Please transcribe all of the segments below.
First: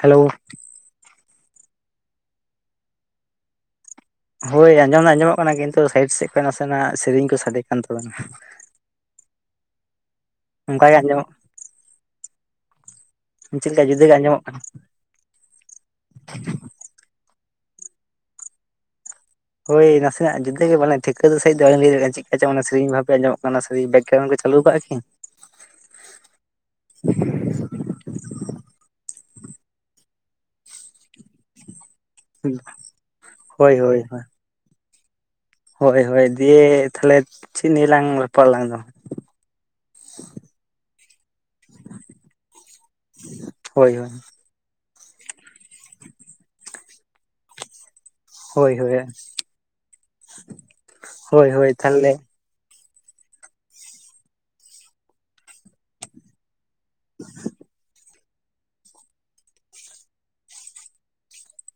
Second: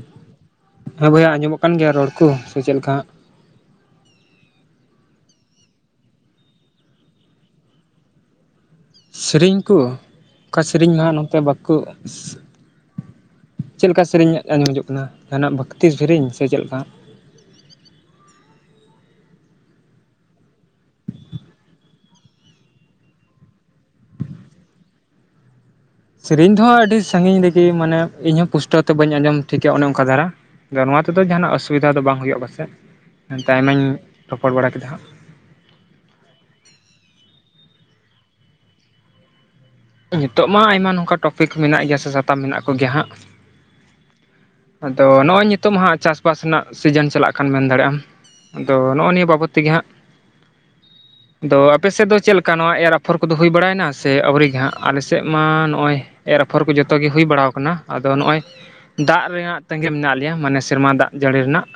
Hello ᱦᱮᱸ ᱵᱚᱭᱦᱟ ᱟᱸᱡᱚᱢᱚᱜ ᱠᱟᱱ ᱜᱮᱭᱟ ᱨᱚᱲ ᱠᱚ, ᱥᱮ ᱪᱮᱫ ᱞᱮᱠᱟᱦᱟᱜ? ᱦᱳᱭ ᱟᱸᱡᱚᱢ ᱫᱚ ᱟᱸᱡᱚᱢᱚᱜ ᱠᱟᱱᱟ ᱠᱤᱱᱛᱩ ᱥᱟᱭᱤᱰ ᱥᱮᱫ ᱠᱷᱚᱱ ᱱᱟᱥᱮᱱᱟᱜ ᱥᱮᱨᱮᱧ ᱠᱚ ᱥᱟᱰᱮ ᱠᱟᱱ ᱛᱟᱵᱮᱱᱟ ᱾ ᱥᱮᱨᱮᱧ ᱠᱚ, ᱚᱠᱟ ᱚᱱᱠᱟ ᱥᱮᱨᱮᱧ ᱜᱮ ᱢᱟᱸᱜ ᱟᱸᱡᱚᱢᱚᱜ ᱱᱚᱛᱮ ᱵᱟᱠᱚ ᱪᱮᱫ ᱞᱮᱠᱟ ᱪᱮᱫᱞᱮᱠᱟ ᱡᱩᱫᱟᱹ ᱜᱮ ᱥᱮᱨᱮᱧ ᱟᱸᱡᱚᱢᱚᱜ ᱟᱸᱡᱚᱢᱡᱚᱜ ᱠᱟᱱᱟ, ᱡᱟᱦᱟᱱᱟᱜ ᱵᱷᱠᱛᱤ ᱥᱮᱨᱮᱧ ᱥᱮ ᱪᱮᱫᱞᱮᱠᱟ? ᱦᱳᱭ ᱱᱟᱥᱮᱱᱟᱜ ᱡᱩᱫᱟᱹ ᱜᱮ ᱢᱟᱱᱮ ᱴᱷᱤᱠᱟᱹ ᱥᱟᱦᱟᱣ ᱫᱚ ᱞᱟᱹᱭ ᱫᱟᱲᱮ ᱪᱮᱫ ᱠᱟ ᱪᱚᱝ ᱥᱮᱨᱮᱧ ᱵᱷᱟᱵᱮ ᱟᱸᱡᱚᱢ ᱠᱟᱱᱟ ᱾ ᱜᱚᱝᱠᱮ ᱪᱟᱹᱩ ᱟᱠᱟᱟᱜᱼᱟ ᱠᱤᱱ, ᱥᱮᱨᱮᱧ ᱫᱚᱦᱚᱸ ᱟᱹᱰᱤ ᱥᱟᱺᱜᱤᱧ ᱨᱮᱜᱮ ᱾ ᱢᱟᱱᱮ ᱤᱧ ᱦᱚᱸᱚᱸ ᱯᱩᱥᱴᱟᱹᱣ ᱛᱮ ᱵᱟᱹᱧ ᱟᱸᱡᱚᱢ ᱴᱷᱤᱠᱭᱟ ᱚᱱᱮ ᱚᱱᱠᱟ ᱫᱷᱟᱨᱟ ᱾ ᱟᱫᱚ ᱱᱚᱣᱟ ᱛᱮᱫᱚ ᱡᱟᱦᱟᱱᱟᱜ ᱚᱥᱩᱵᱤᱫᱷᱟ ᱫᱚ ᱵᱟᱝ ᱦᱩᱭᱩᱜ ᱯᱟᱥᱮᱡ ᱮᱛᱮ ᱟᱭᱢᱟ ᱦᱳᱭ ᱦᱳᱭ ᱨᱚᱯᱚᱲ ᱵᱟᱲᱟ ᱠᱮᱫᱟ ᱦᱟᱸᱜ ᱾ ᱦᱳᱭ ᱦᱳᱭ ᱫᱤᱭᱮ ᱛᱟᱦᱚᱞᱮ ᱪᱮᱫ ᱱᱤᱭᱟᱹ ᱞᱤᱭᱟ ᱞᱟᱝ ᱨᱚᱯᱚᱲ ᱟᱠᱟᱫᱟ ᱫᱚ ᱾ ᱱᱤᱛᱳ ᱢᱟ ᱟᱭᱢᱟ ᱱᱚᱝᱠᱟ ᱴᱚᱯᱤᱠ ᱢᱮᱱᱟᱜ ᱜᱮᱭᱟ ᱥᱮ, ᱥᱟᱛᱟᱢ ᱢᱮᱱᱟᱜ ᱠᱚᱜᱮᱭᱟ ᱦᱟᱸᱜ ᱦᱳᱭ ᱦᱳᱭ ᱾ ᱟᱫᱚ ᱱᱚᱜᱼᱚᱭ ᱱᱤᱛᱳ ᱦᱟᱸᱜ ᱪᱟᱥᱵᱟᱥ ᱨᱮᱱᱟᱜ ᱥᱤᱡᱤᱱ ᱪᱟᱞᱟᱜ ᱠᱟᱱ, ᱢᱮᱱ ᱫᱟᱲᱮᱭᱟᱜᱼᱟᱢ, ᱦᱳᱭ ᱟᱫᱚ ᱦᱳᱭ ᱱᱚᱜᱼᱚ ᱱᱤᱭᱟᱹ ᱵᱟᱵᱚᱫ ᱛᱮᱜᱮ ᱦᱟᱸᱜ ᱾ ᱦᱳᱭ ᱟᱫᱚ ᱦᱳᱭ ᱟᱯᱮ ᱥᱮᱫ ᱛᱟᱦᱞᱮ ᱫᱚ ᱪᱮᱫ ᱞᱮᱠᱟ? ᱚᱱᱠᱟ ᱱᱚᱣᱟ ᱮᱨ ᱟᱯᱷᱚᱨ ᱠᱚᱫᱚ ᱦᱩᱭ ᱵᱟᱲᱟᱭᱮᱱᱟ, ᱥᱮ ᱟᱹᱣᱨᱤ ᱜᱤ ᱦᱟᱸᱜ, ᱟᱞᱮᱥᱮᱫ ᱢᱟ ᱱᱚᱜᱼᱚᱭ ᱮ ᱟᱯᱷᱚᱨ ᱠᱚ ᱡᱚᱛᱚ ᱜᱮ ᱦᱩᱭ ᱵᱟᱲᱟᱭ ᱟᱠᱟᱱᱟ ᱾ ᱟᱫᱚ ᱱᱚᱜᱼᱚᱭ ᱫᱟᱜ ᱨᱮᱭᱟᱜ ᱛᱟᱸᱜᱤ ᱢᱮᱱᱟᱜ ᱞᱮᱭᱟ, ᱢᱟᱱᱮ ᱥᱮᱨᱢᱟ ᱫᱟᱜ ᱡᱟᱹᱲᱤ ᱨᱮᱱᱟᱜ,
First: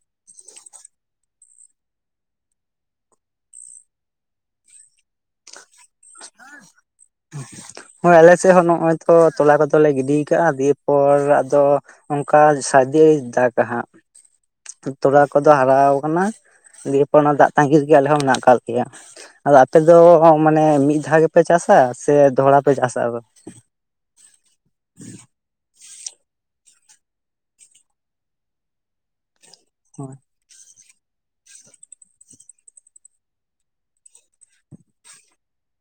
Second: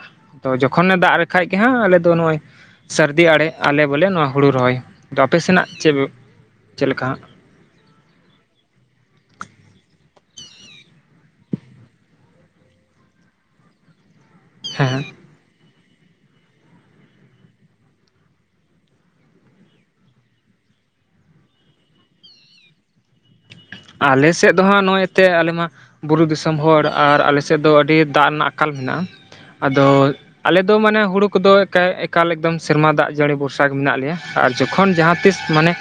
ᱛᱚ ᱡᱚᱠᱷᱚᱱ ᱫᱟᱜ ᱞᱮᱠᱷᱟᱡ ᱜᱮ ᱦᱟᱸᱜ ᱟᱞᱮ ᱫᱚ ᱱᱚᱜᱼᱚᱭ ᱥᱟᱹᱨᱫᱤ ᱟᱲᱮ ᱟᱞᱮ ᱵᱚᱞᱮ ᱱᱚᱣᱟ ᱦᱩᱲᱩ ᱨᱚᱦᱚᱭ ᱟᱯᱮ ᱥᱮᱱᱟᱜ ᱪᱮᱫ ᱪᱮᱫ ᱞᱮᱠᱟ ᱦᱟᱸᱜ [unintelligible] ᱦᱳᱭ ᱟᱞᱮᱥᱮᱫ ᱦᱚᱸ ᱱᱚᱜᱚᱭ ᱛᱚ ᱛᱚᱞᱟ ᱠᱚᱫᱚᱞᱮ ᱜᱤᱰᱤ ᱟᱠᱟᱫᱼᱟ, ᱫᱤᱭᱮ ᱯᱚᱨ ᱟᱫᱚ ᱚᱱᱠᱟ ᱥᱟᱨᱫᱤ ᱫᱟᱜ ᱦᱟᱜ, ᱦᱮᱸ ᱦᱮᱸ ᱛᱚᱲᱟ ᱠᱚᱫᱚ ᱦᱟᱨᱟ ᱟᱠᱟᱱᱟ, ᱫᱤᱭᱯᱚᱨ ᱚᱱᱟ ᱫᱟᱜ ᱛᱟᱜᱤᱜᱮ ᱟᱞᱮ ᱦᱚᱸ ᱢᱮᱱᱟᱜ ᱟᱠᱟᱫ ᱠᱮᱭᱟ ᱾ ᱟᱫᱚ ᱟᱯᱮ ᱫᱚ ᱢᱟᱱᱮ ᱢᱤᱫ ᱫᱷᱟᱣ ᱜᱮᱯᱮ ᱪᱟᱥᱟ, ᱥᱮ ᱫᱚᱦᱲᱟ ᱯᱮ ᱪᱟᱥᱟ ᱟᱫᱚ? ᱟᱞᱮ ᱥᱮᱫ ᱫᱚᱦᱟᱸᱜ ᱱᱚᱜᱼᱚᱭ ᱛᱮ ᱟᱞᱮ ᱢᱟ ᱾ ᱵᱩᱨᱩ ᱫᱤᱥᱚᱢ ᱦᱚᱲ ᱟᱨ ᱟᱞᱮᱥᱮᱫ ᱫᱚ ᱟᱹᱰᱤ ᱫᱟᱜ ᱨᱮᱱᱟᱜ ᱟᱠᱟᱞ ᱢᱮᱱᱟᱜᱼᱟ ᱾ ᱟᱫᱚ ᱟᱞᱮ ᱫᱚ ᱢᱟᱱᱮ ᱦᱩᱲᱩ ᱠᱚᱫᱚ ᱮᱠᱟᱞ ᱮᱠᱫᱚᱢ ᱥᱮᱨᱢᱟ ᱫᱟᱜ ᱡᱟᱹᱲᱤ ᱵᱚᱨᱥᱟ ᱜᱮ ᱢᱮᱱᱟᱜ ᱞᱮᱭᱟ ᱡᱚᱠᱷᱚᱱ ᱡᱟᱦᱟᱸ ᱛᱤᱥ ᱢᱟᱱᱮ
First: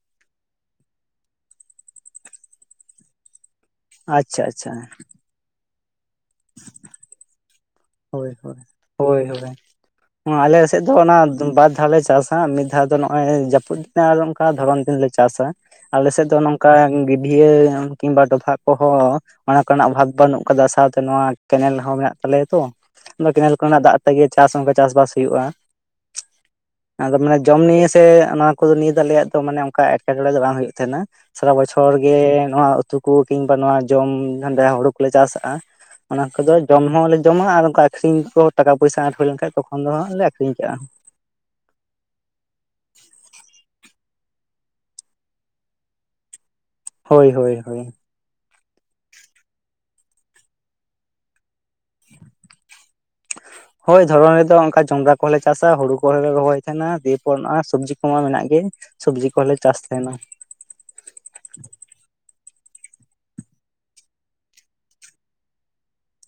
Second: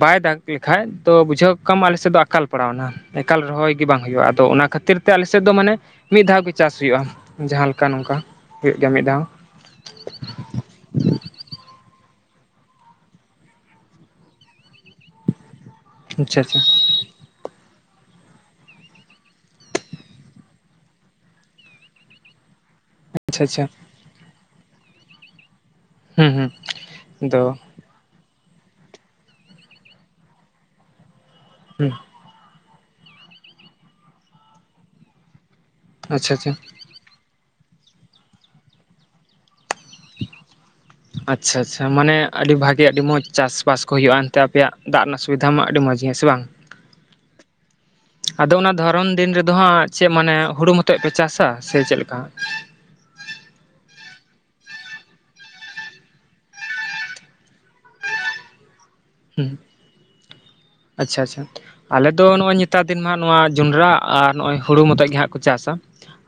ᱵᱟᱭ ᱫᱟᱜᱽ ᱞᱮᱠᱷᱟᱱᱡ ᱛᱚ ᱵᱩᱡᱷᱟᱹᱣ ᱠᱟᱜ ᱢᱮ ᱟᱞᱮ ᱥᱮᱫ ᱫᱚ ᱮᱠᱟᱞ ᱯᱟᱲᱟᱣᱱᱟ ᱮᱠᱟᱞ ᱨᱚᱦᱚᱭ ᱜᱮ ᱵᱟᱝ ᱦᱩᱭᱩᱜᱼᱟ ᱟᱪᱪᱷᱟ ᱟᱫᱚ ᱚᱱᱟ ᱟᱪᱪᱷᱟ ᱠᱷᱟᱹᱛᱤᱨ ᱛᱮ ᱟᱞᱮ ᱥᱮᱫ ᱫᱚ ᱢᱟᱱᱮ ᱢᱤᱫ ᱫᱷᱟᱣ ᱜᱮᱤ ᱪᱟᱥ ᱦᱩᱭᱩᱜᱼᱟ ᱡᱟᱦᱟᱸ ᱞᱮᱠᱟ ᱱᱚᱝᱠᱟ ᱦᱩᱭᱩᱜ ᱜᱮᱭᱟ ᱢᱤᱫ ᱫᱷᱟᱣ ᱟᱞᱮᱥᱮᱫ ᱫᱚ ᱚᱱᱟ ᱵᱟᱨ ᱫᱷᱟᱣᱞ ᱞᱮ ᱪᱟᱥᱟ ᱢᱤᱫ ᱫᱷᱟᱣ ᱫᱚ ᱱᱚᱜᱼᱚᱭ ᱡᱟᱹᱯᱩᱫ ᱫᱤᱱ ᱟᱨ ᱚᱱᱠᱟ ᱫᱷᱚᱨᱚᱱ ᱫᱤᱱ ᱞᱮ ᱪᱟᱥᱟ ᱟᱞᱮ ᱥᱮᱫ ᱫᱚ ᱟᱪᱪᱷᱟ ᱟᱪᱪᱷᱟ ᱱᱚᱝᱠᱟ ᱜᱤᱰᱤᱭᱟᱹᱟᱹ ᱠᱤᱢᱵᱟ ᱰᱚᱵᱷᱟᱜ ᱠᱚ ᱦᱚᱸ ᱚᱱᱟ ᱠᱚᱨᱮᱱᱟᱜ ᱵᱷᱟᱵᱽ ᱵᱟᱹᱱᱩᱜ ᱟᱠᱟᱫᱟ ᱥᱟᱶᱛᱮ ᱱᱚᱣᱟ ᱠᱮᱱᱮᱞ ᱦᱚᱸ ᱢᱮᱱᱟᱜ ᱛᱟᱞᱮᱭᱟ ᱛᱚ ᱟᱪᱪᱷᱟ ᱠᱮᱱᱮᱞ ᱟᱪᱪᱷᱟ ᱠᱚᱨᱮᱱᱟᱜ ᱫᱟᱜ ᱛᱮᱜᱮ ᱪᱟᱥ ᱚᱱᱠᱟ ᱪᱟᱥᱵᱟᱥ ᱦᱩᱭᱩᱜᱼᱟ ᱦᱩᱸ ᱦᱩᱸ ᱟᱫᱚ ᱢᱟᱱᱮ ᱡᱚᱢ ᱱᱤᱭ ᱥᱮ ᱚᱱᱟ ᱱᱤᱭᱟᱹ ᱫᱚ ᱟᱞᱮᱭᱟᱜ ᱫᱚ ᱢᱟᱱᱮ ᱚᱱᱠᱟ ᱮᱴᱠᱮᱴᱚᱬᱮ ᱫᱚ ᱵᱟᱝ ᱦᱩᱭᱩᱜ ᱛᱟᱦᱮᱱᱟ ᱥᱟᱨᱟ ᱦᱩᱸ ᱵᱚᱪᱷᱚᱨ ᱜᱮ ᱱᱚᱣᱟ ᱩᱛᱩ ᱦᱠᱩ ᱠᱤᱢᱵᱟ ᱱᱚᱣᱟ ᱡᱚᱢ ᱦᱰᱮ ᱦᱳᱲᱩ ᱠᱚᱞᱮ ᱪᱟᱥᱼᱟ ᱚᱱᱟ ᱟᱪᱪᱷᱟ ᱠᱚ ᱫᱚ ᱟᱪᱪᱷᱟ ᱡᱚᱢ ᱦᱚᱸᱞᱮ ᱡᱚᱢᱟ ᱟᱨ ᱚᱱᱠᱟ ᱟᱹᱷᱨᱤᱧ ᱠᱚ ᱴᱟᱠᱟ ᱯᱚᱭᱥᱟ ᱟᱸᱴ ᱦᱩᱭ ᱞᱮᱱ ᱠᱷᱟᱱ ᱛᱚᱠᱷᱚᱱ ᱫᱚ ᱦᱟᱸᱜᱮ ᱞᱮ ᱟᱹᱠᱷᱨᱤᱧ ᱠᱟᱜᱼᱟ ᱟᱪᱪᱷᱟ ᱟᱪᱪᱷᱟ ᱢᱟᱱᱮ ᱟᱹᱰᱤ ᱵᱷᱟᱜᱤ ᱟᱹᱰᱤ ᱢᱚᱸᱡᱽ ᱪᱟᱥᱵᱟᱥ ᱠᱚ ᱦ ᱦᱩᱭᱩᱜᱼᱟ ᱮᱱᱛᱮ ᱟᱯᱮᱭᱟᱜ ᱫᱟᱜ ᱨᱮᱱᱟᱜ ᱥᱩᱵᱤᱫᱷᱟ ᱢᱟ ᱟᱹᱰᱤ ᱢᱚᱸᱡᱽ ᱜᱮᱭᱟ ᱥᱮ ᱵᱟᱝ ᱦᱳᱭ ᱦᱳᱭ ᱦᱳᱭ ᱟᱫᱚ ᱚᱱᱟ ᱫᱷᱚᱨᱚᱱ ᱫᱤᱱ ᱨᱮᱫᱚ ᱦᱟᱸᱜ ᱪᱮᱫ ᱢᱟᱱᱮ ᱦᱩᱲᱳ ᱢᱚᱛᱚᱡ ᱯᱮ ᱪᱟᱥᱟ ᱥᱮ ᱪᱮᱫ ᱞᱮᱠᱟ [inaudible] ᱦᱳᱭ ᱫᱷᱚᱨᱚᱱ ᱨᱮᱫᱚ ᱚᱱᱠᱟ ᱡᱚᱱᱰᱨᱟ ᱠᱚᱦᱚᱸᱮ ᱪᱟᱥᱟ ᱦᱩᱲᱩ ᱠᱚᱦᱚᱸᱮ ᱨᱚᱦᱚᱭ ᱛᱟᱦᱮᱱᱟ ᱫᱤᱭᱮ ᱯᱚᱨ ᱥᱚᱵᱽᱡᱤ ᱠᱚᱢᱟ ᱢᱮᱱᱟᱜ ᱜᱮ ᱥᱚᱵᱡᱤ ᱦᱩᱸ ᱠᱚᱞᱮ ᱪᱟᱥ ᱛᱟᱦᱮᱱᱟ ᱟᱪᱪᱷᱟ ᱟᱪᱪᱷᱟ ᱟᱞᱮ ᱫᱚ ᱱᱚᱜᱚᱭ ᱱᱮᱛᱟᱨ ᱫᱤᱱ ᱢᱟᱜ ᱡᱚᱸᱰᱨᱟ ᱟᱨ ᱱᱚᱜᱚᱭ ᱦᱩᱲᱳ ᱢᱚᱛᱚ ᱜᱮ ᱠᱚ ᱪᱟᱥ ᱟ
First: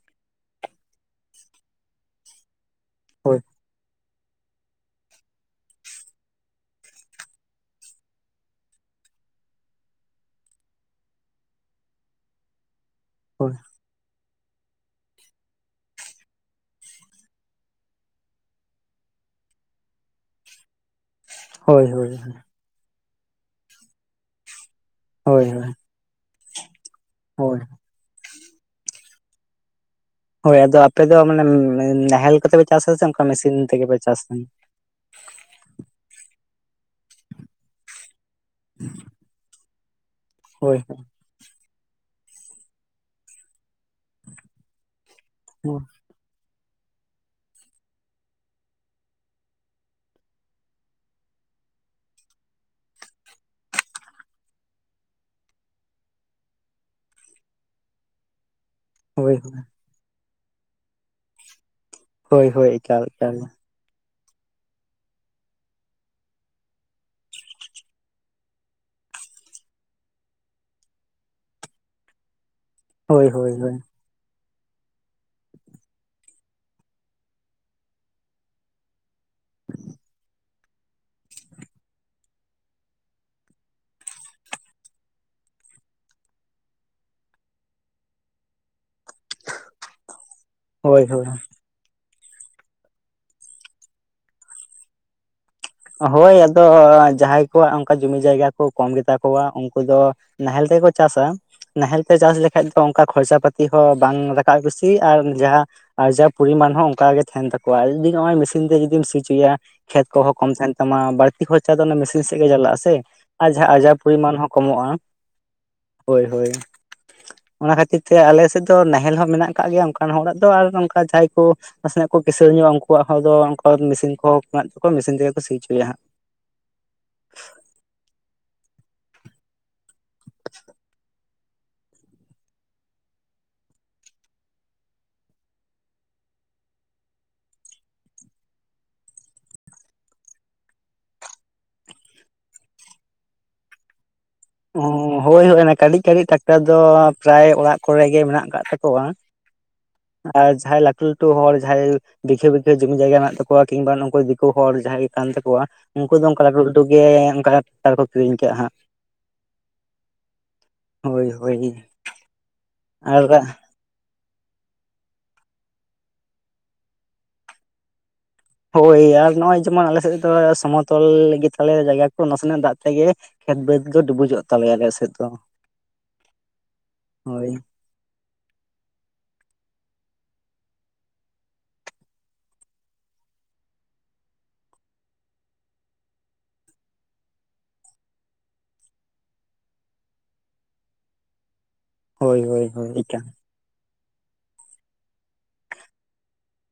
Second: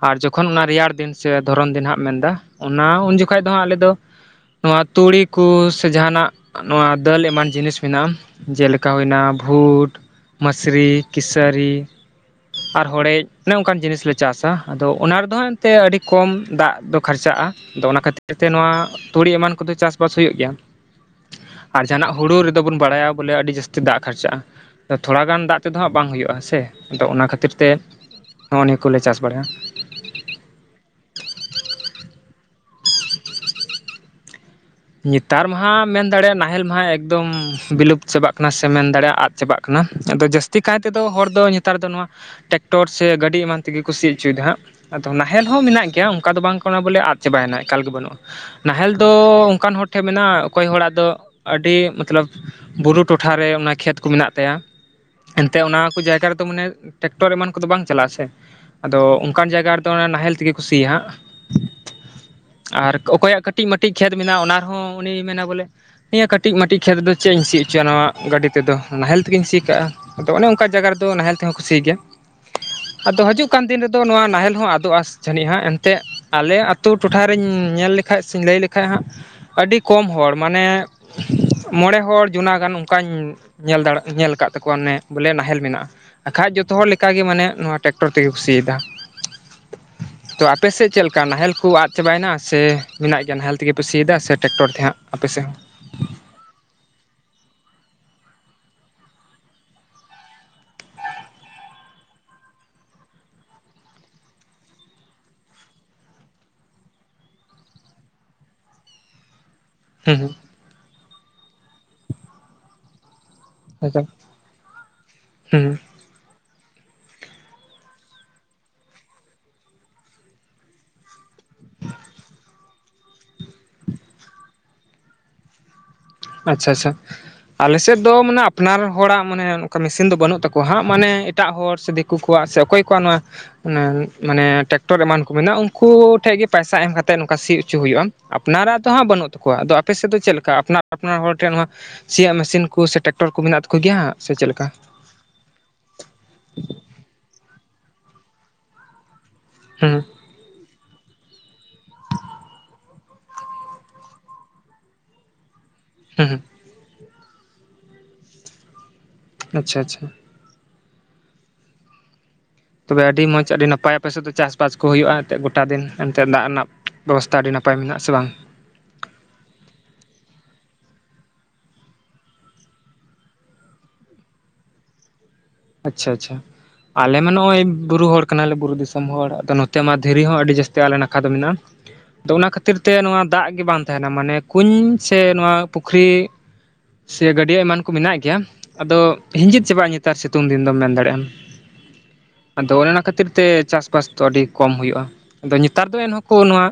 ᱟᱨ ᱡᱚᱠᱷᱚᱱ ᱚᱱᱟ ᱨᱮᱭᱟᱲ ᱫᱤᱱ ᱥᱮ ᱫᱷᱚᱨᱚᱱ ᱫᱤᱱ ᱦᱟᱸᱜ ᱢᱮᱱᱫᱟ ᱚᱱᱟ ᱩᱱ ᱦᱳᱭ ᱡᱚᱠᱷᱚᱱ ᱫᱚ ᱦᱟᱸᱜ ᱟᱞᱮᱫ ᱫᱚ ᱱᱚᱣᱟ ᱛᱩᱲᱤ ᱠᱚ ᱥᱮ ᱡᱟᱦᱱᱟᱜ ᱱᱚᱣᱟ ᱫᱟᱹᱞ ᱮᱢᱟᱱ ᱡᱤᱱᱤᱥ ᱢᱮᱱᱟᱜᱼᱟ ᱡᱮᱞᱮᱠᱟ ᱦᱩᱭᱱᱟ ᱵᱷᱩᱴ ᱢᱥᱨᱤ ᱠᱮᱥᱟᱹᱨᱤ ᱟᱨ ᱦᱚᱲᱮᱡ ᱦᱳᱭ ᱚᱱᱮ ᱚᱱᱠᱟᱱ ᱡᱤᱱᱤᱥ ᱞᱮ ᱪᱟᱥᱟ ᱟᱫᱚ ᱚᱱᱟ ᱨᱮᱫᱚ ᱦᱟᱸᱜ ᱮᱱᱛᱮᱫ ᱟᱹᱰᱤ ᱠᱚᱢ ᱫᱟᱜ ᱫᱚ ᱠᱷᱟᱨᱪᱟᱜᱼᱟ ᱟᱫᱚ ᱚᱱᱟ ᱠᱷᱟᱹᱛᱤᱨ ᱛᱮ ᱱᱚᱣᱟ ᱛᱩᱲᱤ ᱮᱢᱟᱱ ᱠᱚ ᱫᱚ ᱪᱟᱥ ᱵᱟᱥ ᱦᱩᱭᱩᱜ ᱜᱮᱭᱟ ᱦᱳᱭ ᱟᱨ ᱡᱟᱦᱟᱱᱟᱜ ᱦᱳᱭ ᱦᱩᱲᱩ ᱨᱮᱫᱚ ᱵᱚᱱ ᱵᱟᱲᱟᱭᱟ ᱵᱚᱞᱮ ᱟᱹᱰᱤ ᱡᱟᱹᱥᱛᱤ ᱫᱟᱜ ᱠᱷᱚᱨᱪᱟᱜᱼᱟ ᱛᱷᱚᱲᱟ ᱜᱟᱱ ᱦᱳᱭ ᱫᱟᱜ ᱛᱮᱫᱚ ᱦᱟᱸᱜ ᱵᱟᱝ ᱦᱩᱭᱩᱜᱼᱟ ᱥᱮ ᱟᱫᱚ ᱚᱱᱟ ᱠᱷᱟᱹᱛᱤᱨ ᱦᱳᱭ ᱛᱮ ᱱᱚᱜᱼᱚ ᱱᱤᱭᱟᱹ ᱠᱚᱞᱮ ᱪᱟᱥ ᱵᱟᱲᱟᱭᱟ ᱦᱳᱭ ᱟᱫᱚ ᱟᱯᱮ ᱫᱚ ᱢᱟᱱᱮ ᱱᱟᱦᱮᱞ ᱠᱚᱛᱮ ᱯᱮ ᱪᱟᱥᱟᱥ ᱥᱮ ᱚᱱᱠᱟ ᱢᱮᱥᱤᱱ ᱛᱮᱜᱮ ᱯᱮ ᱪᱟᱥᱟ ᱱᱮᱛᱟᱨ ᱢᱟᱦᱟ ᱢᱮᱱ ᱫᱟᱲᱮᱭᱟᱜᱼᱟ ᱱᱟᱦᱮᱞ ᱢᱟᱦᱟ ᱮᱠᱫᱚᱢ ᱵᱤᱞᱩᱯᱛ ᱪᱟᱵᱟᱜ ᱠᱟᱱᱟ ᱥᱮ ᱢᱮᱱ ᱫᱟᱲᱮᱭᱟᱜᱼᱟ ᱟᱫ ᱪᱟᱵᱟᱜ ᱠᱟᱱᱟ ᱟᱫᱚ ᱡᱟᱹᱥᱛᱤ ᱠᱟᱭ ᱦᱳᱭ ᱛᱮᱫᱚ ᱦᱚᱲ ᱫᱚ ᱱᱮᱛᱟᱨ ᱫᱚ ᱱᱚᱣᱟ ᱴᱮᱠᱴᱚᱨ ᱥᱮ ᱜᱟᱹᱰᱤ ᱮᱢᱟᱱ ᱛᱮᱜᱮ ᱠᱩ ᱥᱤ ᱚᱪᱚᱭᱮᱫᱟ ᱦᱟᱸᱜ ᱟᱫᱚ ᱱᱟᱦᱮᱞ ᱦᱚᱸ ᱦᱳᱭ ᱢᱮᱱᱟᱜ ᱜᱮᱭᱟ ᱚᱱᱠᱟ ᱫᱚ ᱵᱟᱝ ᱠᱟᱱᱟ ᱵᱚᱞᱮ ᱟᱫ ᱪᱟᱵᱟᱭᱮᱱᱟ ᱮᱠᱟᱞ ᱜᱮ ᱵᱟᱹᱱᱩᱜᱼᱟ ᱱᱟᱦᱮᱞ ᱫᱚ ᱚᱠᱟᱱ ᱦᱚᱲ ᱴᱷᱮᱱ ᱢᱮᱱᱟᱜᱼᱟ ᱚᱠᱚᱭ ᱦᱚᱲᱟᱜ ᱫᱚ ᱟᱹᱰᱤ ᱢᱚᱛᱞᱚᱵ ᱵᱩᱨᱩ ᱴᱚᱴᱷᱟᱨᱮ ᱚᱱᱟ ᱠᱷᱮᱛ ᱠᱚ ᱢᱮᱱᱟᱜ ᱛᱟᱭᱟ ᱮᱱᱛᱮᱮᱫ ᱚᱱᱟ ᱠᱚ ᱡᱟᱭᱜᱟ ᱨᱮᱫᱚ ᱢᱟᱱᱮ ᱴᱮᱠᱴᱚᱨ ᱮᱢᱟᱱ ᱠᱚ ᱫᱚ ᱵᱟᱝ ᱪᱟᱞᱟᱜᱼᱟ ᱥᱮ ᱟᱫᱚ ᱦᱳᱭ ᱚᱱᱠᱟᱱ ᱡᱟᱭᱜᱟ ᱨᱮ ᱫᱚ ᱱᱟᱦᱮᱞ ᱛᱮᱜᱮ ᱠᱚ ᱥᱤᱭᱟᱜᱼᱟ ᱦᱳᱭ ᱦᱳᱭ ᱦᱟᱸᱜ ᱟᱨ ᱮᱠᱟᱞ ᱮᱠᱟᱞ ᱚᱠᱚᱭᱟᱜ ᱠᱟᱹᱴᱤᱡᱼ ᱢᱟᱹᱴᱤᱡ ᱠᱷᱮᱛ ᱢᱮᱱᱟᱜᱼᱟ ᱚᱱᱟ ᱨᱮᱦᱚᱸ ᱩᱱᱤ ᱢᱮᱱᱟ ᱵᱚᱞᱮ ᱱᱤᱭᱟᱹ ᱠᱟᱹᱴᱤᱡ ᱢᱟᱹᱴᱤᱡ ᱠᱷᱮᱛ ᱫᱚ ᱪᱮᱫ ᱤᱧ ᱥᱤ ᱚᱪᱚᱭᱟ ᱱᱚᱣᱟ ᱜᱟᱹᱰᱤ ᱛᱮᱫᱚ ᱱᱟᱦᱮᱞ ᱛᱮᱜᱮᱧ ᱥᱤ ᱠᱟᱜᱼᱟ ᱟᱫᱚ ᱚᱱᱮ ᱚᱱᱠᱟ ᱡᱟᱭᱜᱟ ᱨᱮᱫᱚ ᱱᱟᱦᱮᱞ ᱛᱮᱦᱚᱸ ᱠᱚ ᱥᱤᱭ ᱜᱮᱭᱟ [inaudible] ᱟᱫᱚ ᱦᱤᱡᱩᱜ ᱠᱟᱱ ᱦᱳᱭ ᱫᱤᱱ ᱨᱮᱫᱚ ᱟ ᱫᱚ ᱱᱚᱣᱟ ᱱᱟᱦᱮᱞ ᱦᱚᱸ ᱟᱫᱚᱜᱼᱟᱥ ᱡᱷᱟᱹᱱᱤᱡ ᱦᱜ ᱮᱱᱛᱜ ᱟᱞᱮ ᱟᱛᱳ ᱴᱚᱴᱷᱟᱨ ᱨᱤᱧ ᱧᱮᱞ ᱞᱮᱠᱷᱟᱡ ᱥᱮ ᱞᱟᱹᱭ ᱞᱮᱠᱷᱟᱱ ᱵᱟ ᱠᱷᱟᱱᱡ ᱦᱟᱸᱜ ᱟᱹᱰᱤ ᱠᱚᱢ ᱦᱚᱲ ᱢᱟᱱᱮ ᱢᱚᱬᱮ ᱦᱚᱲ ᱡᱩᱱᱟ ᱜᱟᱱ ᱚᱱᱠᱟᱧ ᱧᱮᱞ ᱫᱟᱲᱮ ᱧᱮᱞ ᱟᱠᱟᱫ ᱛᱟᱠᱚᱣᱟ ᱚᱱᱮ ᱵᱚᱞᱮ ᱱᱟᱦᱮᱞ ᱢᱮᱱᱟᱜᱼᱟ ᱮᱟᱠᱷᱟᱡ ᱡᱚᱛᱚ ᱦᱚᱲ ᱞᱮᱠᱟ ᱜᱮ ᱢᱟᱱᱮ ᱱᱚᱣᱟ ᱴᱨᱟᱠᱴᱚᱨ ᱛᱮᱜᱮ ᱠᱚ ᱥᱤ ᱫᱟ ᱛᱚ ᱟᱯᱮ ᱥᱮᱫ ᱦᱳᱭ ᱪᱮᱫᱞᱮᱠᱟ ᱦᱳᱭ ᱱᱟᱦᱮᱞ ᱠᱚ ᱟᱫ ᱪᱟᱵᱟᱭᱮᱱᱟ ᱥᱮ ᱢᱮᱱᱟᱜ ᱜᱮᱭᱟ ᱱᱟᱦᱮᱞ ᱛᱮᱜᱮ ᱯᱮ ᱥᱤᱭᱮᱫᱟ ᱥᱮ ᱴᱨᱟᱠᱴᱚᱨ ᱛᱮ ᱦᱟᱸᱟᱜ ᱟᱯᱮᱥᱮᱫ ᱦᱚᱸ ᱦᱳᱭ ᱟᱫᱚ ᱡᱟᱦᱟᱸᱭ ᱠᱚᱣᱟᱜ ᱚᱱᱠᱟ ᱡᱩᱚᱢᱤ ᱡᱟᱭᱜᱟ ᱠᱚ ᱠᱚᱢ ᱜᱮᱛᱟ ᱠᱚᱣᱟ ᱩᱱᱠᱩ ᱫᱚ ᱱᱟᱦᱮᱞ ᱛᱮᱜᱮ ᱠᱚ ᱪᱟᱥᱟ ᱱᱟᱦᱮᱞ ᱛᱮ ᱪᱟᱥ ᱞᱮᱠᱟᱱᱡ ᱫᱚ ᱚᱱᱠᱟ ᱠᱷᱚᱨᱪᱟ ᱯᱟᱟᱛᱤ ᱦᱚᱸ ᱵᱟᱝ ᱨᱟᱠᱟᱵ ᱠᱩᱤᱥ ᱟᱨ ᱡᱟᱦᱟᱸ ᱟᱨ ᱡᱟ ᱯᱚᱨᱤᱢᱟᱱ ᱦᱚᱸ ᱚᱱᱠᱟᱜ ᱜᱮ ᱛᱟᱦᱮᱱ ᱛᱟᱠᱚᱣᱟ ᱟᱨ ᱡᱤ ᱱᱚᱜ ᱢᱮᱥᱤᱱ ᱛᱮ ᱡᱩᱫᱤᱢ ᱥᱤ ᱦᱚᱪᱚᱭᱟ ᱠᱷᱮᱛ ᱦᱚᱸ ᱦᱩᱸ ᱠᱚᱦᱚᱸ ᱠᱚᱢ ᱛᱟᱦᱮᱱ ᱛᱟᱢᱟ ᱵᱟᱹᱲᱛᱤ ᱠᱷᱚᱨᱪᱟ ᱫᱚ ᱚᱱᱟ ᱢᱮᱥᱤᱱ ᱥᱮᱫ ᱜᱮ ᱪᱟᱞᱟᱜᱼᱟ ᱥᱮ ᱟᱨ ᱡᱟᱦᱟ ᱦᱩᱸ ᱟᱡᱟᱨ ᱟᱪᱪᱷᱟ ᱯᱚᱨᱤᱢᱟᱱ ᱦᱚᱸ ᱠᱚᱢᱚᱜᱼᱟ ᱦᱩᱸ ᱦᱳᱭ ᱦᱳᱭ᱾ ᱚᱱᱟ ᱠᱷᱟᱹᱛᱤᱨ ᱛᱮ ᱟᱞᱮ ᱥᱮᱫ ᱫᱚ ᱱᱟᱦᱮᱞ ᱦᱚᱸ ᱢᱮᱱᱟᱜ ᱟᱠᱟᱜ ᱜᱮᱭᱟ ᱚᱱᱠᱟᱱ ᱦᱚᱲᱟᱜ ᱫᱚ ᱟᱨ ᱚᱱᱠᱟ ᱡᱟᱦᱟᱸᱭ ᱠᱚ᱾ ᱱᱟᱥᱮᱱᱟᱜ ᱠᱚ ᱠᱤᱥᱟᱹᱬ ᱧᱚᱜᱼᱟ ᱩᱱᱠᱩᱣᱟᱜ ᱦᱚᱸ ᱟᱫᱚ ᱢᱮᱥᱤᱱ ᱠᱚᱦᱚ ᱢᱮᱱᱟᱜ ᱛᱚᱠᱚᱭᱟ ᱢᱮᱥᱤᱱ ᱛᱮᱜᱮ ᱠᱚ ᱥᱤ ᱚᱪᱚᱭᱟ ᱦᱟᱸᱜ᱾ ᱟᱪᱷᱟ ᱟᱪᱷᱟ᱾ ᱟᱞᱮᱥᱮᱫ ᱫᱚ ᱢᱟᱱᱮ ᱟᱯᱱᱟᱨ ᱦᱚᱲᱟᱜ ᱢᱟᱱᱮ ᱚᱱᱠᱟ ᱢᱮᱥᱤᱱ ᱫᱚ ᱵᱟᱹᱱᱩᱜ ᱛᱟᱠᱚᱣᱟ ᱦᱟᱸᱜ ᱢᱟᱱᱮ ᱮᱴᱟᱜ ᱦᱚᱲ ᱥᱮ ᱫᱤ᱾ ᱠᱩᱭᱟ ᱠᱚᱣᱟᱜ ᱥᱮ ᱚᱠᱚᱭ ᱠᱚᱣᱟᱜ ᱱᱚᱣᱟ᱾ ᱢᱟᱱᱮ ᱴᱮᱠᱴᱚᱨ ᱮᱢᱟᱱ ᱠᱚ ᱢᱮᱱᱟᱜᱼᱟ ᱩᱱᱠᱩ ᱴᱷᱮᱱ ᱜᱮ ᱯᱟᱹᱭᱥᱟ ᱮᱢ ᱠᱟᱛᱮ ᱱᱚᱝᱠᱟ ᱥᱤ ᱚᱪᱚ ᱦᱩᱭᱩᱜᱼᱟ᱾ ᱟᱯᱱᱟᱨᱟᱜ ᱫᱚ ᱦᱟᱸᱜ ᱵᱟᱹᱱᱩᱜ ᱛᱟᱠᱚᱣᱟ ᱟᱫᱚ ᱟᱯᱮ ᱥᱮᱫ ᱫᱚ ᱪᱮᱫ ᱞᱮᱠᱟ ᱟᱯᱱᱟᱨ? ᱟᱯᱱᱟᱨ ᱦᱚᱲ ᱴᱷᱮᱱ ᱱᱚᱣᱟ ᱥᱮᱭᱟᱜ ᱢᱮᱥᱤᱱ ᱠᱚ ᱥᱮ ᱴᱟᱠᱴᱚᱨ ᱠᱚ ᱢᱮᱱᱟᱜ ᱛᱟᱠᱚ ᱜᱮᱭᱟ ᱥᱮ ᱪᱮᱞᱠᱟ? ᱦᱳᱭ ᱦᱳᱭ ᱚᱱᱟ ᱠᱟᱹᱴᱤᱡ ᱠᱟᱹᱴᱤᱡ ᱴᱟᱠᱴᱟᱨ ᱫᱚ ᱯᱮᱨᱟᱭ ᱚᱲᱟᱜ ᱠᱚᱨᱮ ᱜᱮ ᱢᱮᱱᱟᱜ ᱠᱟᱜ ᱛᱟᱠᱚᱣᱟ᱾ [inaudible] ᱟᱨ ᱡᱟᱦᱟᱭ ᱞᱟᱹᱴᱩ ᱞᱟᱹᱴᱩ ᱦᱚᱲ ᱡᱟᱦᱟᱭ᱾ ᱵᱤᱜᱷᱮ ᱵᱤᱜᱷᱮ ᱡᱩᱚᱢᱤ ᱡᱟᱭᱜᱟ ᱢᱮᱱᱟᱜᱮ ᱛᱟᱠᱚᱣᱟ ᱠᱤᱱᱵᱟ ᱱᱩᱠᱩ ᱫᱤᱠᱩ ᱦᱚᱲ ᱡᱟᱦᱟᱸᱭ ᱜᱮ ᱠᱟᱱ ᱛᱟᱠᱚᱣᱟ ᱩᱱᱠᱩ ᱫᱚ ᱦᱩᱸ ᱚᱱᱠᱟ ᱞᱟᱹᱴᱩ ᱞᱟᱹᱴᱩ ᱜᱮ ᱚᱱᱠᱟ ᱴᱟᱠᱴᱟᱨ ᱨᱮᱠᱚ ᱠᱤᱨᱤᱧ ᱠᱟᱜᱼᱟ ᱦᱟᱸᱜ ᱟᱪᱪᱷᱟ ᱟᱪᱪᱷᱟ ᱦᱳᱭ ᱦᱳᱭ ᱛᱚᱵᱮ ᱟᱨ ᱟᱹᱰᱤ ᱢᱚᱡ ᱟᱹᱰᱤ ᱱᱟᱯᱟᱭ᱾ ᱟᱯᱮᱥᱮᱫ ᱫᱚ ᱪᱟᱥ ᱵᱟᱥ ᱠᱚ ᱦᱩᱭᱩᱜᱼᱟ ᱮᱱᱛᱮᱫ ᱜᱚᱴᱟ ᱫᱤᱱ ᱮᱱᱛᱮᱫ ᱫᱟᱜ ᱨᱮᱱᱟᱜ ᱵᱮᱵᱚᱥᱛᱟ ᱟᱹᱰᱤ ᱱᱟᱯᱟᱭ ᱢᱮᱱᱟᱜᱼᱟ ᱥᱮ ᱵᱟᱝ? ᱦᱳᱭ ᱟᱨ ᱱᱚᱜᱼᱚᱭ ᱡᱮᱢᱚᱱ ᱟᱞᱮ ᱥᱮᱫ ᱫᱚ ᱥᱚᱢᱚᱛᱚᱞ ᱜᱮᱛᱟᱞᱮᱭᱟ ᱡᱟᱭᱜᱟ ᱠᱚ ᱱᱟᱥᱮᱱᱟᱜ ᱫᱟᱜ ᱛᱮᱜᱮ᱾ ᱠᱷᱮᱛ ᱵᱟᱹᱫᱽ ᱫᱚ ᱰᱩᱵᱩᱡᱚᱜ ᱛᱟᱞᱮᱭᱟ ᱟᱞᱮ ᱥᱮᱫ ᱫᱚ᱾ ᱟᱪᱷᱟ ᱟᱪᱷᱟ ᱟᱞᱮ ᱢᱟ ᱦᱳᱭ ᱱᱚᱜᱼᱚᱭ᱾ ᱵᱩᱨᱩ ᱦᱚᱲ ᱠᱟᱱᱟᱞᱮ ᱵᱩᱨᱩ ᱫᱤᱥᱚᱢ ᱦᱚᱲ ᱟᱫᱚ ᱱᱚᱛᱮ ᱢᱟ ᱫᱷᱤᱨᱤ ᱦᱚᱸ ᱟᱹᱰᱤ ᱡᱟᱹᱥᱛᱤ ᱟᱞᱮ ᱱᱟᱠᱷᱟ ᱫᱚ ᱢᱮᱱᱟᱜᱼᱟ᱾ ᱟᱫᱚ ᱚᱱᱟ ᱠᱷᱟᱹᱛᱤᱨ ᱛᱮ ᱱᱚᱣᱟ ᱫᱟᱜ ᱜᱮ ᱵᱟᱝ ᱛᱟᱦᱮᱱᱟ ᱢᱟᱱᱮ ᱠᱩᱧ ᱥᱮ ᱱᱚᱣᱟ ᱯᱩᱠᱷᱨᱤ᱾ ᱥᱮ ᱜᱟᱹᱰᱭᱟᱹ ᱮᱢᱟᱱ ᱠᱚ ᱢᱮᱱᱟᱜ ᱜᱮᱭᱟ ᱟᱫᱚ ᱦᱤᱸᱡᱤᱫ ᱪᱟᱵᱟᱜᱼᱟ ᱱᱮᱛᱟᱨ ᱥᱤ--᱾ ᱥᱤᱛᱩᱝ ᱫᱤᱱ ᱫᱚᱢ ᱢᱮᱱ ᱫᱟᱲᱮᱭᱟᱜᱼᱟ ᱦᱳᱭ ᱦᱳᱭ ᱟᱫᱚ ᱦᱳᱭ ᱚᱱᱮ ᱚᱱᱟ ᱮᱠᱟᱞ ᱠᱷᱟᱹᱛᱤᱨ ᱛᱮ ᱪᱟᱥ ᱵᱟᱥ᱾ ᱛᱚ ᱟᱹᱰᱤ ᱠᱚᱢ ᱦᱩᱭᱩᱜᱼᱟ ᱟᱫᱚ ᱱᱮᱛᱟᱨ ᱫᱚ ᱮᱱᱦᱚᱸ ᱠᱚ ᱱᱚᱣᱟ᱾